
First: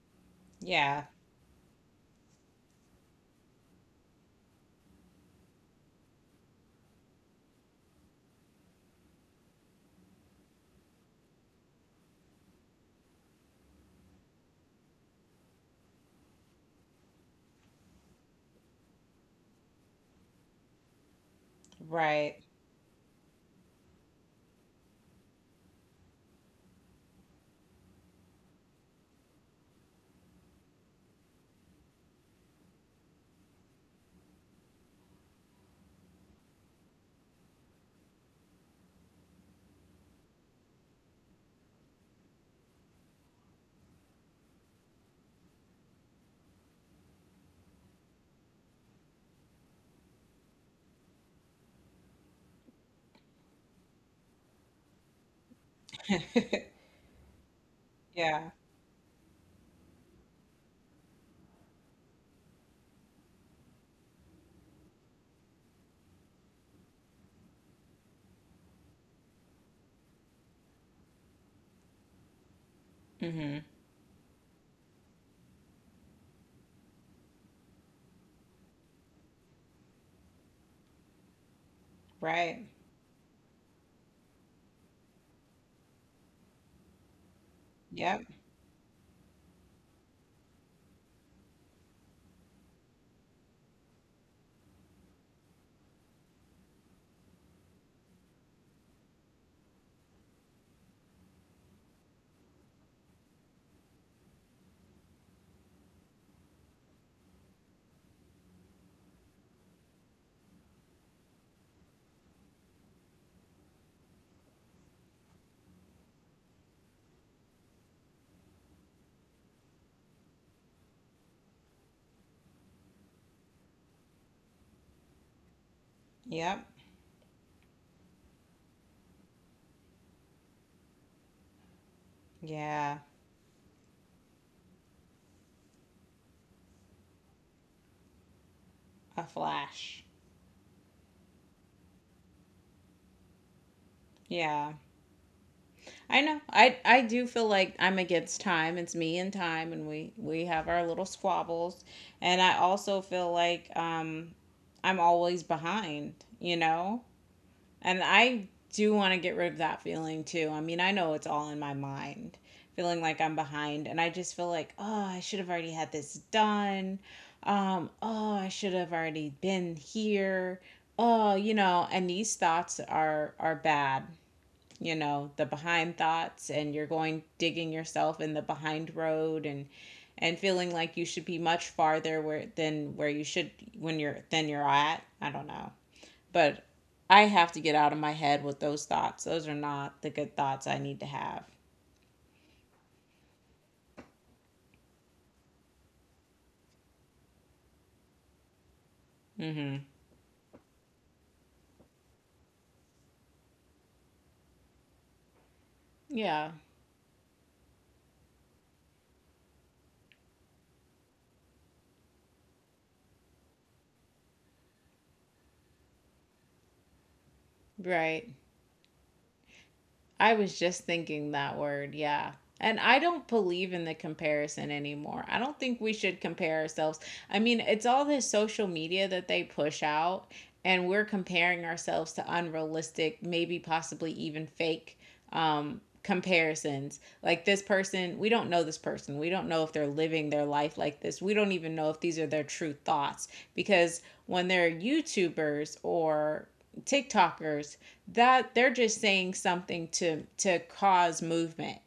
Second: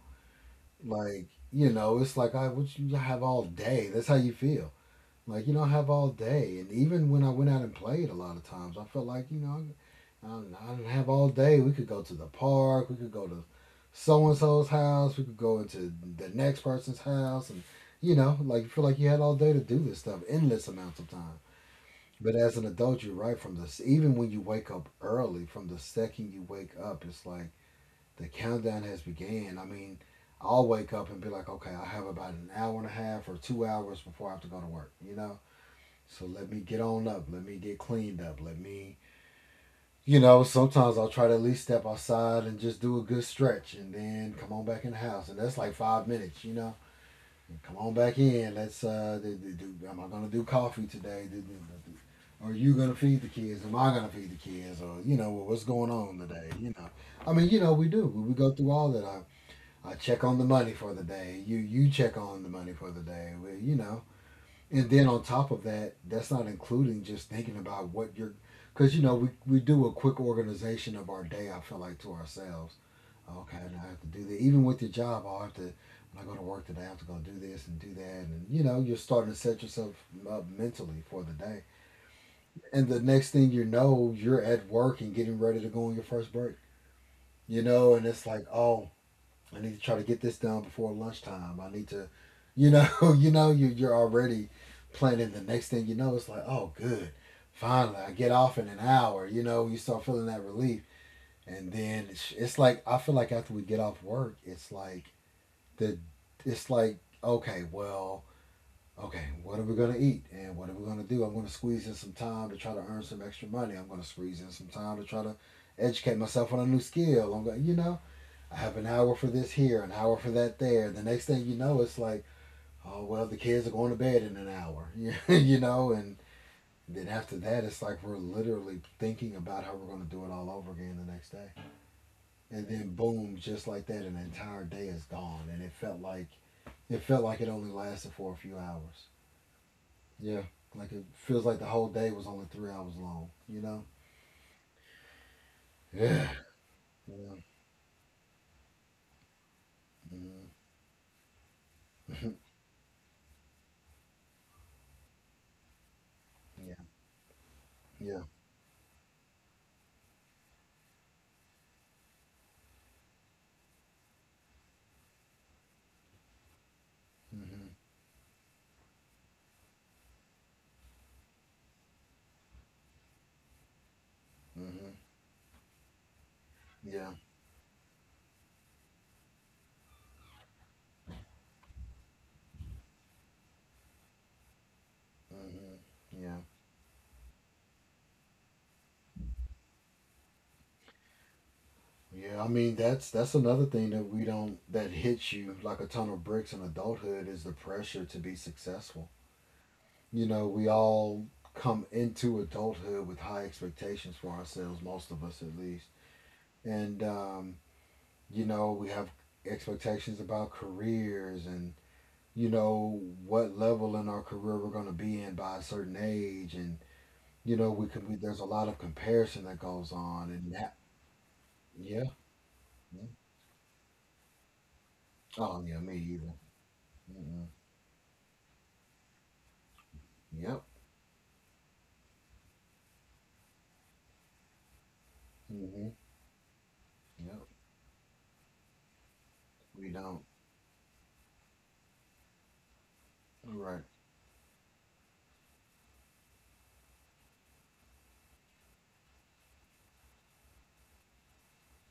S1: Yeah.
S2: like you know, it's like I what you have all day. That's how you feel. Like, you know, I have all day. And even when I went out and played a lot of times, I felt like, you know, um, I didn't have all day. We could go to the park. We could go to so and so's house. We could go into the next person's house. And, you know, like, you feel like you had all day to do this stuff, endless amounts of time. But
S1: Right.
S2: as an adult, you're right from this. Even when you wake up early, from the second you wake up, it's like the countdown has began. I mean, I'll wake up and be like, okay, I have about an hour and a half or two hours before I have to go to work, you know? So let me get on up. Let me get cleaned up. Let me, you know, sometimes I'll try to at least step outside and just do a good stretch and then come on back in the house. And that's like five minutes, you know. Come on back in. Let's, uh, do, do, do- am I going to do coffee today? Do- do- do- do- Are you going to feed the kids? Am I going to feed the kids? Or, you know, what's going on today? You know,
S1: <laughs>
S2: I mean, you know, we do. We we go
S1: Yeah.
S2: through all that. I, I check on the money for the day. You, you check on the money for the day. We, you know, and then on top of that, that's not including just thinking about what you're, because you know we, we do a quick organization of our day. I feel like to ourselves, okay,
S1: Hmm.
S2: now I have to do that. Even with your job, oh, I have to when I go to work today, I have to go do this and do that, and you know you're starting to set yourself up mentally for the day.
S1: Right.
S2: And the next thing you know, you're at work and getting ready to go on your first break. You know, and it's
S1: Yep.
S2: like, oh I need to try to get this done before lunchtime. I need to, you know, <laughs> you know, you you're already planning the next thing. You know, it's like, oh, good, finally, I get off in an hour. You know, you start feeling that relief, and then it's, it's like I feel like after we get off work, it's like the, it's like okay, well, okay, what are we gonna eat and what are we gonna do? I'm gonna squeeze in some time to try to earn some extra money. I'm gonna squeeze in some time to try to educate myself on a new skill. I'm gonna, you know I have an hour for this here, an hour for that there. The next thing you know, it's like, oh, well, the kids are going to bed in an hour, <laughs> you know? And
S1: Yep.
S2: then after that, it's like we're literally thinking about how we're going to do it all over again the next day. And then
S1: Yeah.
S2: boom, just like that, an entire day is gone. And it felt like, It felt like it only lasted for a few hours.
S1: A flash.
S2: Yeah. Like it feels like the whole day was only three hours long, you know?
S1: Yeah. I
S2: Yeah.
S1: know. I I do
S2: Yeah.
S1: feel like I'm against time. It's me and time, and we
S2: Hmm.
S1: we have our little squabbles. And I also feel like um I'm always behind, you
S2: <laughs> Yeah.
S1: know? And
S2: Yeah.
S1: I do want to get rid of that feeling too. I mean, I know it's all in my mind, feeling like I'm behind. And I just feel like, oh, I should have already had this done.
S2: Hmm.
S1: Um, oh, I should have already been here. Oh, you know, and these thoughts are are bad.
S2: Hmm.
S1: You know, the behind thoughts, and you're
S2: Yeah.
S1: going digging yourself in the behind road and and feeling like you should be much farther where than where you should when you're than you're at. I don't know,
S2: Hmm. Yeah.
S1: but I have to get out of my head with those thoughts. Those are not the good thoughts I need to have.
S2: Yeah, I mean that's that's another thing that we don't that hits you like a ton of bricks in adulthood is the pressure to be successful.
S1: Mm-hmm.
S2: You know, we all come into adulthood with high expectations for ourselves, most of us at least.
S1: Yeah,
S2: And um, you know, we have expectations about careers and you know what level in our career we're going to be in by a certain age and you know we can we,
S1: right.
S2: there's a lot of comparison that goes on
S1: I
S2: and
S1: was
S2: that
S1: just thinking that word,
S2: yeah.
S1: yeah. And I
S2: Yeah.
S1: don't believe in the comparison anymore. I don't
S2: Oh yeah,
S1: think we
S2: me
S1: should
S2: either.
S1: compare ourselves. I
S2: Mm-mm.
S1: mean, it's all this social media that they push out,
S2: Yep.
S1: and we're comparing ourselves to unrealistic, maybe possibly even fake um,
S2: Mm-hmm.
S1: comparisons.
S2: Yep.
S1: Like, this person, we don't know this person. We don't know if
S2: We
S1: they're
S2: don't.
S1: living their life like this. We don't even know if these are their true thoughts,
S2: Right.
S1: because when they're YouTubers or TikTokers, that they're just saying something to to cause movement.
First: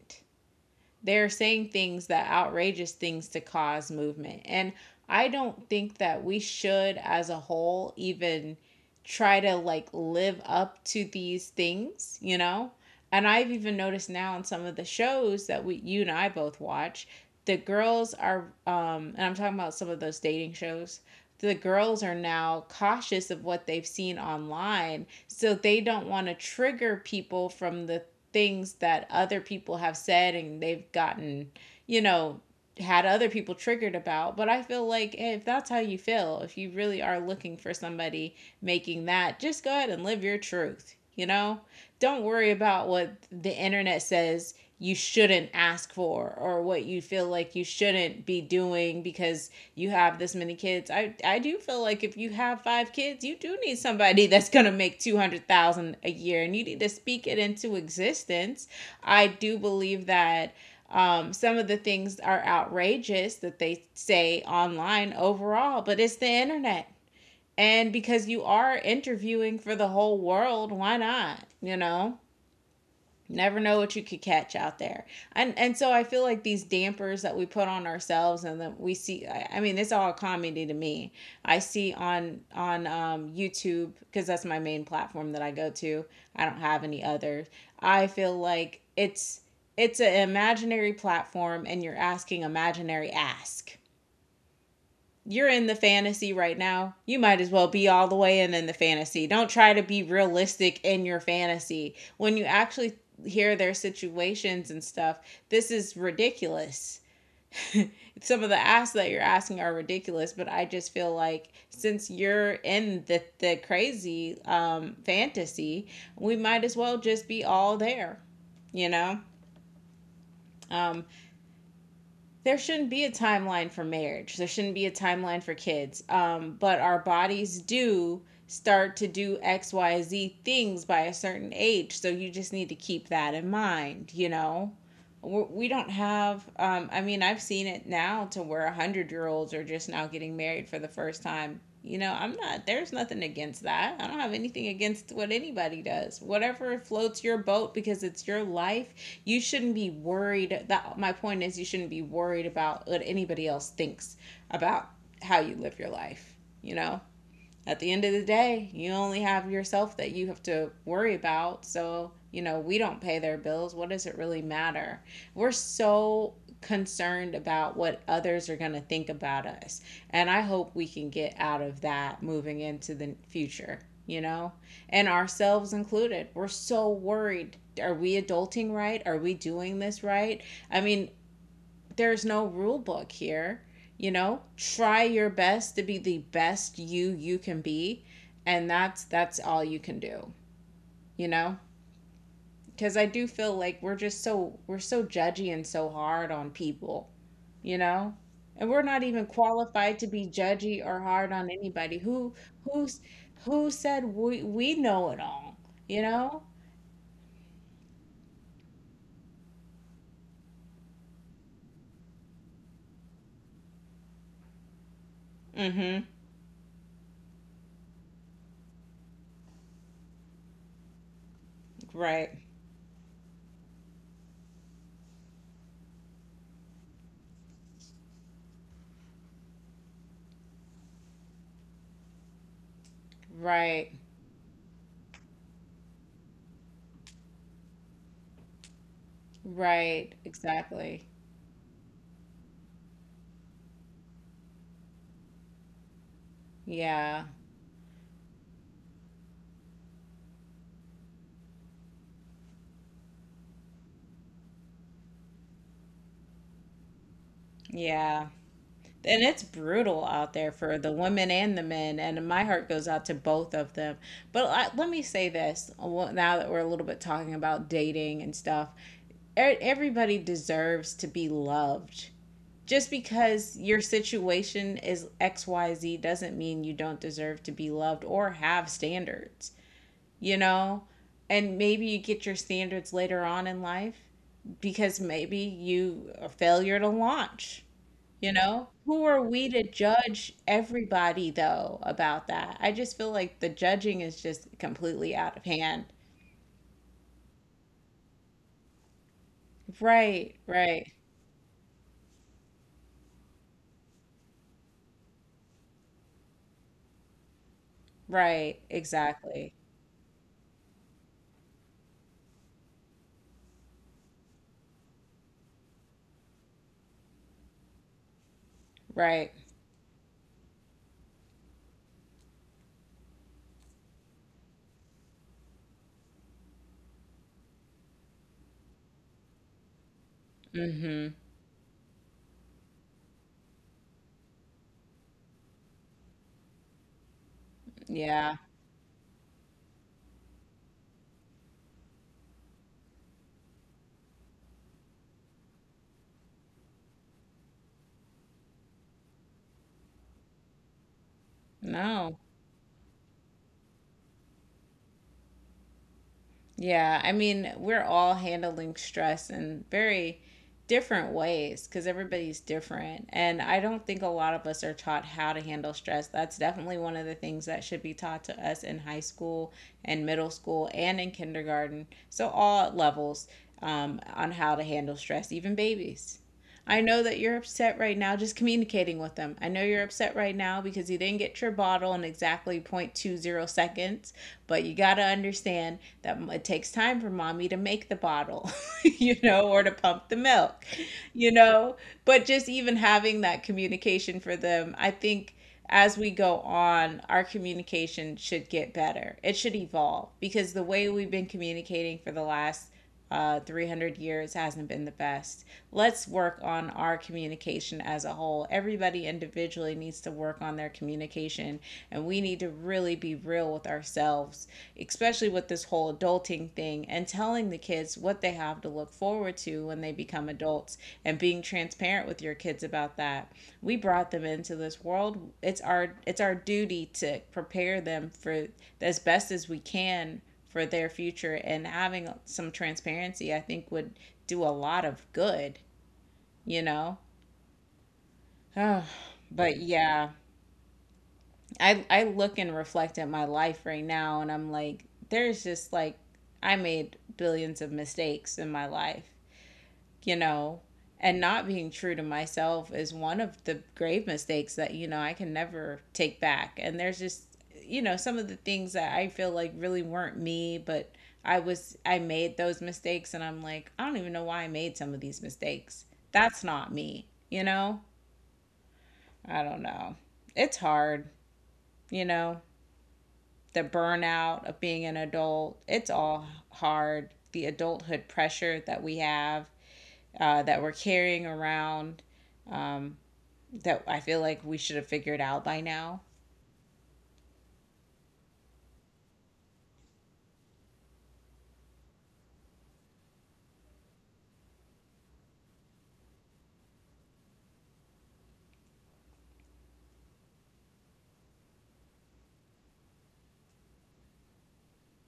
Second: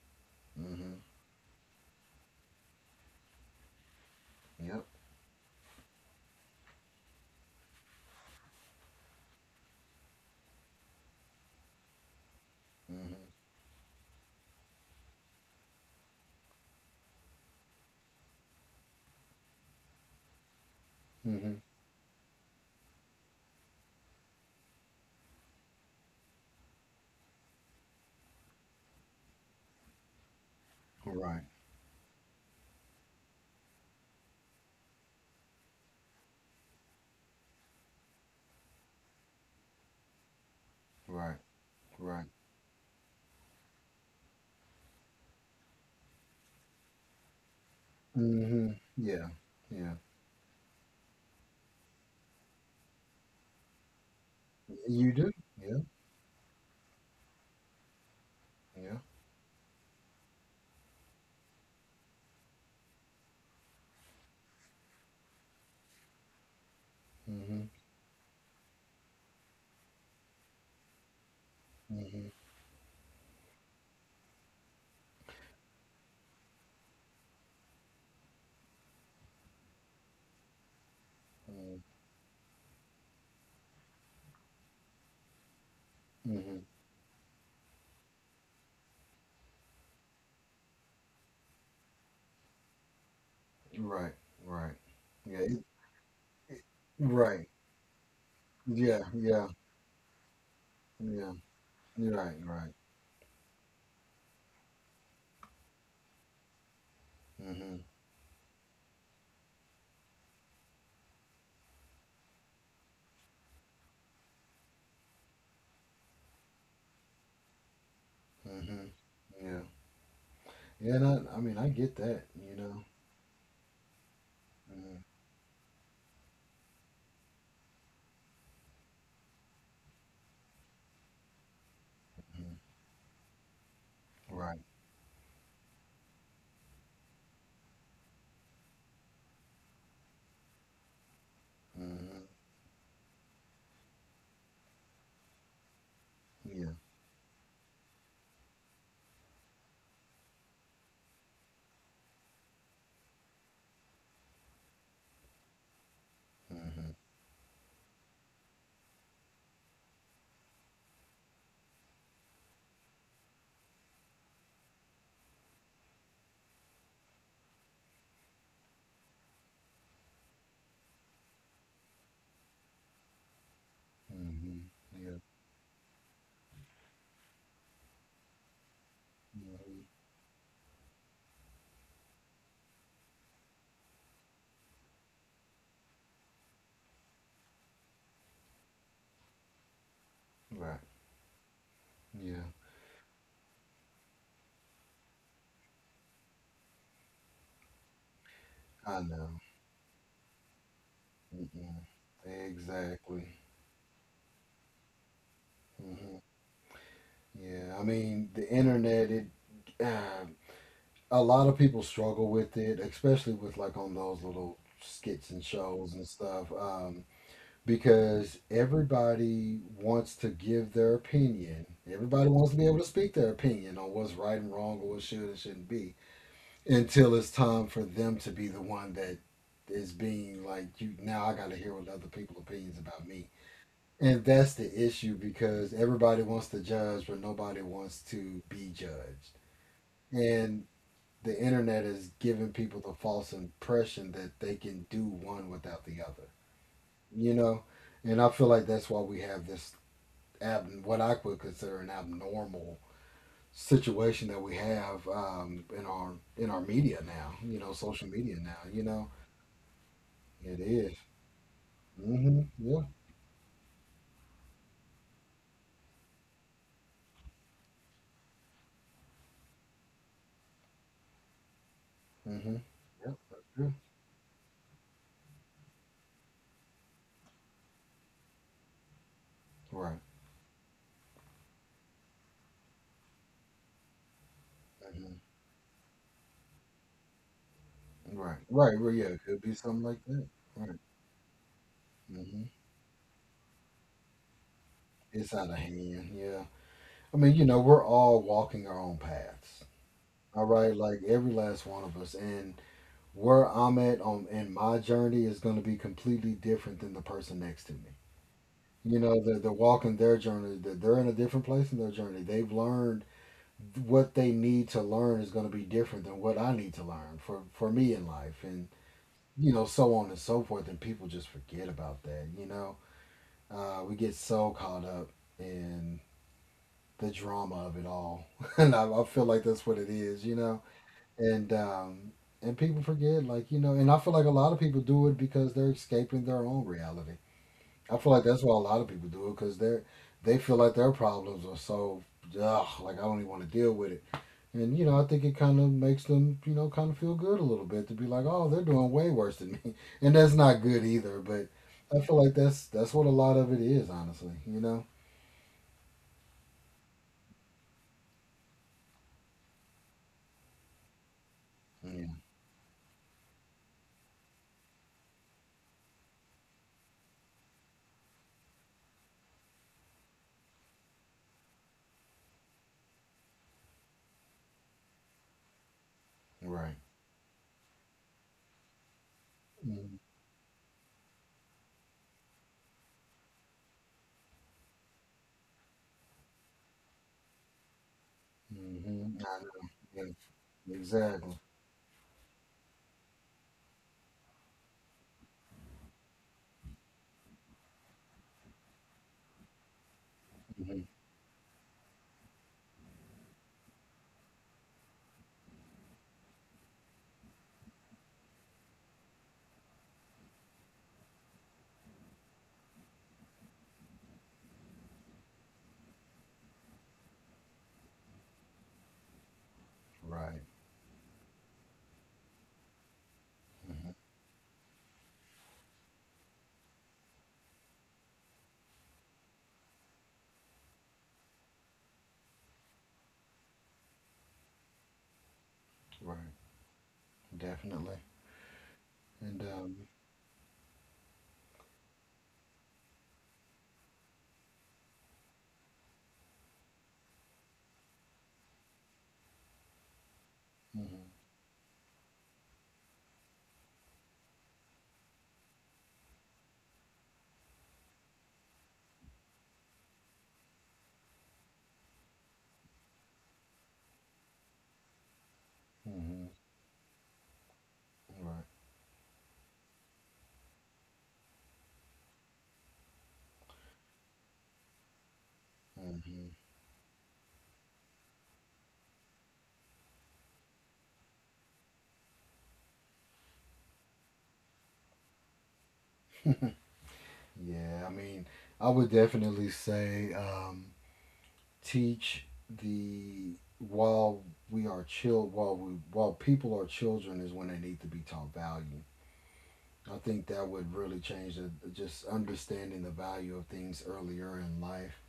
S2: Mm-hmm.
S1: They're saying things that outrageous things to cause movement, and
S2: Yep.
S1: I don't think that we should as a whole even try to, like, live up to these things, you know?
S2: Mm-hmm.
S1: And I've even noticed now on some of the shows that we, you and i both watch, the girls are um and I'm talking about some of those dating shows — the
S2: Mm-hmm.
S1: girls are now cautious of what they've seen online, so they don't want to trigger people from the things that other people have said and they've
S2: Right.
S1: gotten, you know, had other people triggered about. But I feel like, eh, if that's how you feel, if you really are looking for somebody making that, just go ahead and live your truth, you
S2: Right.
S1: know? Don't
S2: Right.
S1: worry about what the internet says you shouldn't ask for, or what you feel like you shouldn't be
S2: Mm-hmm.
S1: doing
S2: Yeah.
S1: because you
S2: Yeah.
S1: have this many kids. I I do feel like if you have five kids, you do need somebody <laughs> that's going to make
S2: You do. Yeah.
S1: two hundred thousand a year, and you need to speak it into existence.
S2: Yeah.
S1: I do believe that um, some of the things are outrageous that they say online overall, but it's the internet.
S2: Mm-hmm.
S1: And because you are interviewing for the whole world, why not? You know?
S2: Mm-hmm.
S1: Never know what you could catch out there. And and so I feel like these dampers that we put on ourselves, and that we see, i, I mean, it's all comedy to me. I see on on um, YouTube, because that's my main platform that I go to. I
S2: Mm-hmm.
S1: don't have any others. I feel like it's it's an imaginary platform, and you're asking imaginary ask.
S2: Right. Right. Yeah.
S1: You're
S2: It,
S1: in the fantasy right
S2: it,
S1: now. You might
S2: right.
S1: as well be all the way in in the
S2: Yeah.
S1: fantasy.
S2: Yeah.
S1: Don't try to be realistic in your
S2: Yeah.
S1: fantasy.
S2: You're right.
S1: When you
S2: Right.
S1: actually hear their situations and stuff, this is ridiculous.
S2: Mm-hmm.
S1: Some of the asks that you're asking are ridiculous, but I just feel like since you're in the, the crazy um, fantasy, we might as well just be all there,
S2: Mm-hmm.
S1: you know?
S2: Yeah. Yeah. And
S1: Um,
S2: I, I mean, I get that, you
S1: there
S2: know.
S1: shouldn't be a timeline for marriage. There shouldn't be a
S2: Mm-hmm.
S1: timeline for kids. Um, but our bodies do start to do X, Y, Z things by a certain age. So you just need to keep that in mind, you
S2: Right.
S1: know? We're, we we do not have. Um, I mean, I've seen it now to where one hundred year olds are just now getting married for the first time. You know,
S2: Mm-hmm.
S1: I'm not. There's nothing against that. I don't have anything against what anybody does.
S2: Yeah.
S1: Whatever floats your boat, because it's your life. You shouldn't be worried. That, my point is, you shouldn't be worried about what anybody else thinks about how you live your life. You
S2: Mm-hmm.
S1: know, at the end of the day, you only have yourself that you have to worry about. So, you know, we don't pay their bills. What does it really matter? We're so concerned about what others are going to think about us. And I hope we can get out of that moving into the future, you know,
S2: Mm-hmm.
S1: and
S2: Yeah.
S1: ourselves included. We're so worried. Are we adulting right? Are we doing
S2: Mm-hmm.
S1: this right? I mean, there's no rule book here. You know, try your best to be the best you you can be, and that's that's all you can do.
S2: Right.
S1: You know,
S2: Yeah.
S1: because I do feel like we're just so we're so judgy and so hard on people. You know, and we're not
S2: I
S1: even
S2: know.
S1: qualified to be judgy or hard on
S2: Mm-mm.
S1: anybody. Who who's
S2: Exactly.
S1: who said we we know it all? You
S2: Hmm.
S1: know.
S2: Yeah. I mean, the internet. It. Uh, a lot of people struggle with it, especially with like on those little skits and shows
S1: Mhm.
S2: and stuff, um, because everybody wants to give their opinion. Everybody
S1: Right.
S2: wants to be able to speak their opinion on what's right and wrong or what should and shouldn't be until it's time for them to be the one that is being like you, now I got to hear what other people's opinions about me.
S1: Right.
S2: And that's the issue because everybody wants to judge, but nobody wants to be judged.
S1: Right.
S2: And
S1: Exactly.
S2: the internet is giving people the false impression that they can do one without the other,
S1: Yeah.
S2: you know? And I feel like that's why we have this ab- what I would consider an abnormal situation that we have um, in our in our media now, you know, social
S1: Yeah.
S2: media now, you know,
S1: And it's brutal out there
S2: it
S1: for the
S2: is.
S1: women and the men, and
S2: Mm-hmm.
S1: my heart
S2: Yeah.
S1: goes out to both of them. But I, let me say this well, now that we're a little bit talking about dating and stuff, e- everybody deserves to be loved.
S2: Mm-hmm.
S1: Just
S2: Yep. That's
S1: because
S2: true.
S1: your situation is X Y Z doesn't mean you don't deserve to be loved or have standards,
S2: Right.
S1: you know? And maybe you get your standards later on in life, because
S2: Mm-hmm.
S1: maybe you are a failure to launch, you
S2: Right,
S1: know,
S2: right, right. Yeah,
S1: who
S2: it
S1: are
S2: could
S1: we
S2: be
S1: to
S2: something like that.
S1: judge
S2: Right.
S1: everybody though about
S2: Hmm.
S1: that? I just feel like the judging is just completely
S2: It's
S1: out of
S2: out of
S1: hand.
S2: hand. Yeah. I mean, you know, we're all walking our own paths.
S1: Right,
S2: All right,
S1: right,
S2: like every last one of us, and where I'm at on in my journey is going to be completely different than the person next to me.
S1: right,
S2: You know, they're, they're
S1: exactly.
S2: walking their journey. They're, they're in a different place in their journey. They've learned what they need to learn is going to be different than what I need to learn for for me in life, and
S1: Right.
S2: you know, so on and so forth. And people just forget about that. You know, uh, we get so caught up in the drama of it all, <laughs> and I, I feel like that's what it is, you know.
S1: Mm-hmm.
S2: And um, and people forget, like you know, and I feel like a lot of people do it because they're escaping their own reality. I feel like
S1: Yeah.
S2: that's why a lot of people do it because they're they feel like their problems are so ugh, like I don't even want to deal with it. And you know, I think it kind of makes them, you know, kind of feel good a little bit to be like, oh, they're doing way worse than me, <laughs> and that's not good either. But I
S1: No.
S2: feel like that's that's what a lot of it is, honestly, you know.
S1: Yeah, I mean, we're all handling stress in very different ways, because
S2: Yeah,
S1: everybody's different. And I don't think a lot of us are taught how to handle stress. That's definitely one of the things that should be taught to us in high school and middle school and in kindergarten. So, all levels um, on how to handle stress, even babies.
S2: right.
S1: I know that you're upset right now, just communicating with them. I know you're
S2: Mm-hmm.
S1: upset right now because you didn't get your bottle in exactly point two zero seconds, but you got to understand that it takes time for mommy to make the bottle,
S2: I
S1: <laughs>
S2: know.
S1: you know, or to pump
S2: Yeah,
S1: the milk, you
S2: exactly.
S1: know? But just even having that communication for them, I think as we go on, our communication should get better. It should evolve, because the
S2: Hmm.
S1: way we've been communicating for the last uh, three hundred years hasn't been the best. Let's work on our communication as a whole. Everybody individually needs to work on their communication, and we need to really be real real with ourselves, especially with this whole adulting thing, and telling the kids what they have to look forward to when they become
S2: Right,
S1: adults, and being transparent with your kids about that. We brought them into this world. It's our it's our duty to prepare them for, as best as we can, for their future, and having some transparency, I think, would do a lot of good,
S2: right.
S1: you know.
S2: Definitely.
S1: <sighs>
S2: And
S1: But
S2: um,
S1: yeah, I I look and reflect at my life right now, and I'm like, there's just like, I made billions of mistakes in my life, you know,
S2: hmm,
S1: and not being true to myself is one of the grave mistakes that, you know, I can never take back. And there's just, you know, some of the things that I feel like really weren't me, but I was I made those mistakes, and I'm like, I don't even know why I made some of these mistakes.
S2: hmm,
S1: That's not me, you know?
S2: right.
S1: I don't know. It's hard, you know. The burnout of being an adult. It's
S2: Hmm.
S1: all hard. The adulthood pressure that we have, uh, that we're carrying around, um, that I feel like we should have figured out by now.
S2: <laughs> Yeah, I mean, I would definitely say um, teach the while we are chill while we while people are children is when they need to be taught value. I think that would really change the, just understanding the value of things earlier in life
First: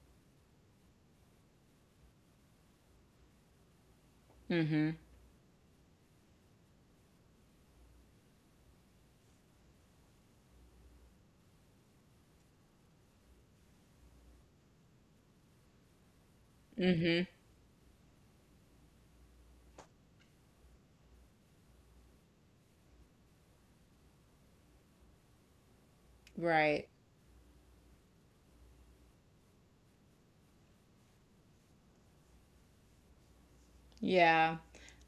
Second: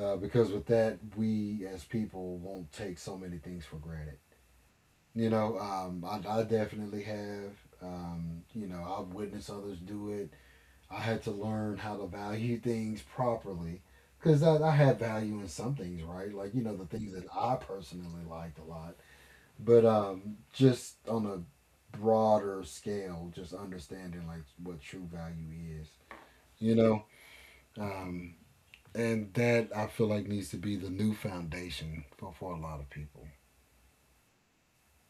S2: uh, because with that we as people won't take so many things for granted,
S1: Mm-hmm.
S2: you know. um, I, I definitely have, um, you know, I've witnessed others do it. I had to learn how to value things properly because I, I had value in some things, right, like you know the things that
S1: Mm-hmm.
S2: I personally liked a lot, but um, just on a broader scale just understanding like what true value is, you
S1: Right.
S2: know. um, and that I feel like needs to be the new foundation for, for a lot of people.
S1: Yeah.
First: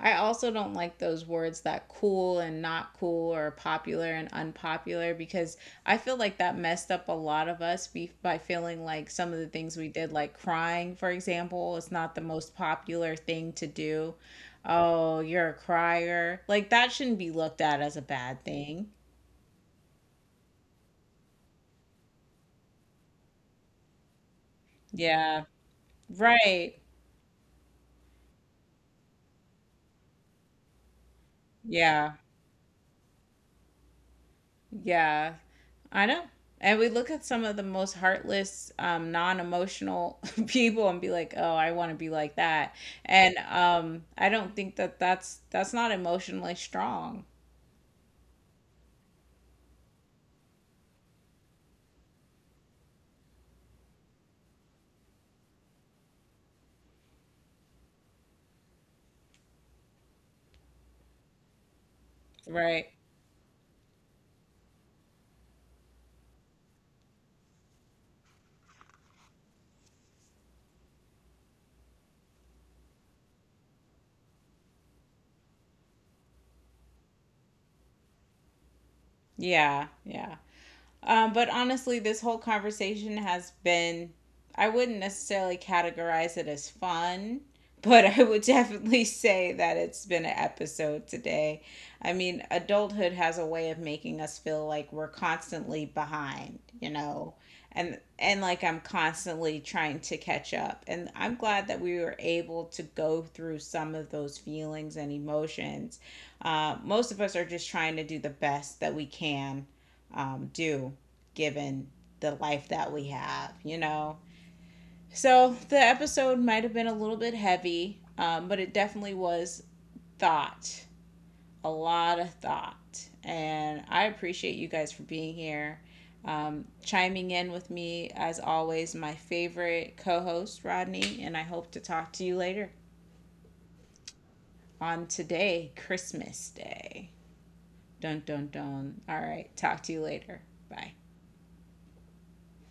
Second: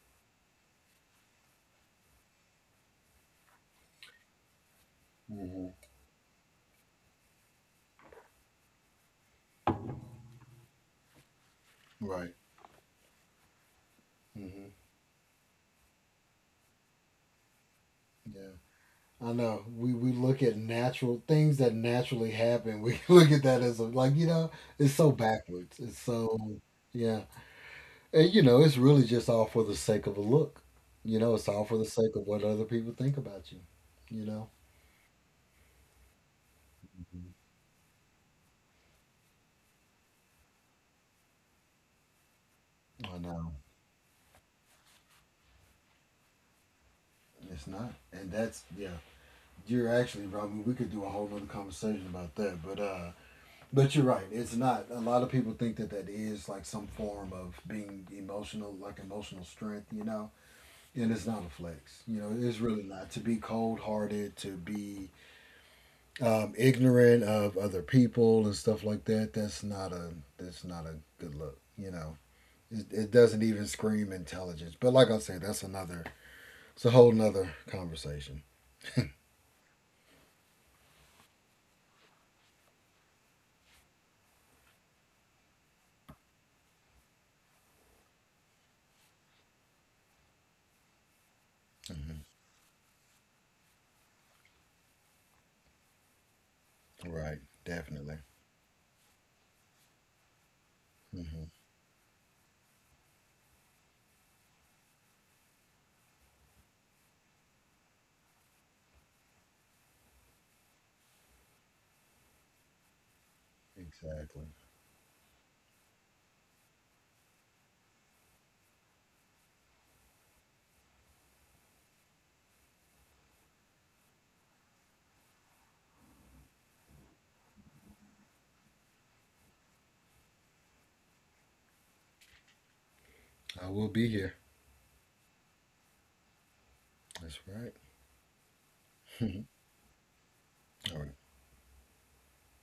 S1: I also don't like those words that cool and not cool or popular and unpopular, because
S2: Mm-hmm.
S1: I feel like that messed up a lot of us be- by feeling like some of the things we did, like crying, for example, is not the
S2: Right.
S1: most popular thing to do.
S2: Mm-hmm.
S1: Oh, you're a crier. Like, that shouldn't be looked at as a bad
S2: Yeah.
S1: thing.
S2: I know we, we look at natural things that naturally happen. We <laughs> look at that as a, like you know it's so
S1: Yeah.
S2: backwards. It's so
S1: Right.
S2: Yeah, and you know it's really just all for the sake of a look. You know, it's all for the
S1: Yeah.
S2: sake of what other people think about you. You know,
S1: Yeah, I know. And we look at some of the most heartless, um, non-emotional <laughs> people and be like, "Oh, I want to be like that."
S2: I
S1: And
S2: know
S1: um, I don't think that that's that's not emotionally strong,
S2: it's not, and that's yeah. You're actually right. I mean, we could do a whole other conversation about that, but uh, but you're right. It's not. A lot of people think that that is like some form of being emotional, like emotional strength, you know? And it's not a flex. You know, it's really
S1: right?
S2: not. To be cold hearted, to be um, ignorant of other people and stuff like that, that's not a that's not a good look, you know. It, it doesn't even scream intelligence. But like I said, that's another, it's a whole nother conversation.
S1: Yeah, yeah. Um, but honestly, this whole conversation has been, I wouldn't necessarily categorize it as fun, <laughs> but I would definitely say that it's been an episode today. I
S2: Hmm.
S1: mean, adulthood has a way of making us feel like we're constantly behind, you know,
S2: Right.
S1: and
S2: Definitely.
S1: and like I'm constantly trying to catch up. And I'm
S2: Hmm.
S1: glad that we were able to go through some of those feelings and emotions. Uh, most of us are just trying to do the best that we can um, do given the life that we have, you know?
S2: Exactly.
S1: So the episode might have been a little bit heavy, um, but it definitely was thought, a lot of thought. And I appreciate you guys for being here, um, chiming in with me, as always, my favorite co host, Rodney. And I hope to talk to you later
S2: I will be here.
S1: on today, Christmas Day.
S2: That's right.
S1: Dun dun dun. All right. Talk to you later.
S2: <laughs>
S1: Bye.
S2: All right.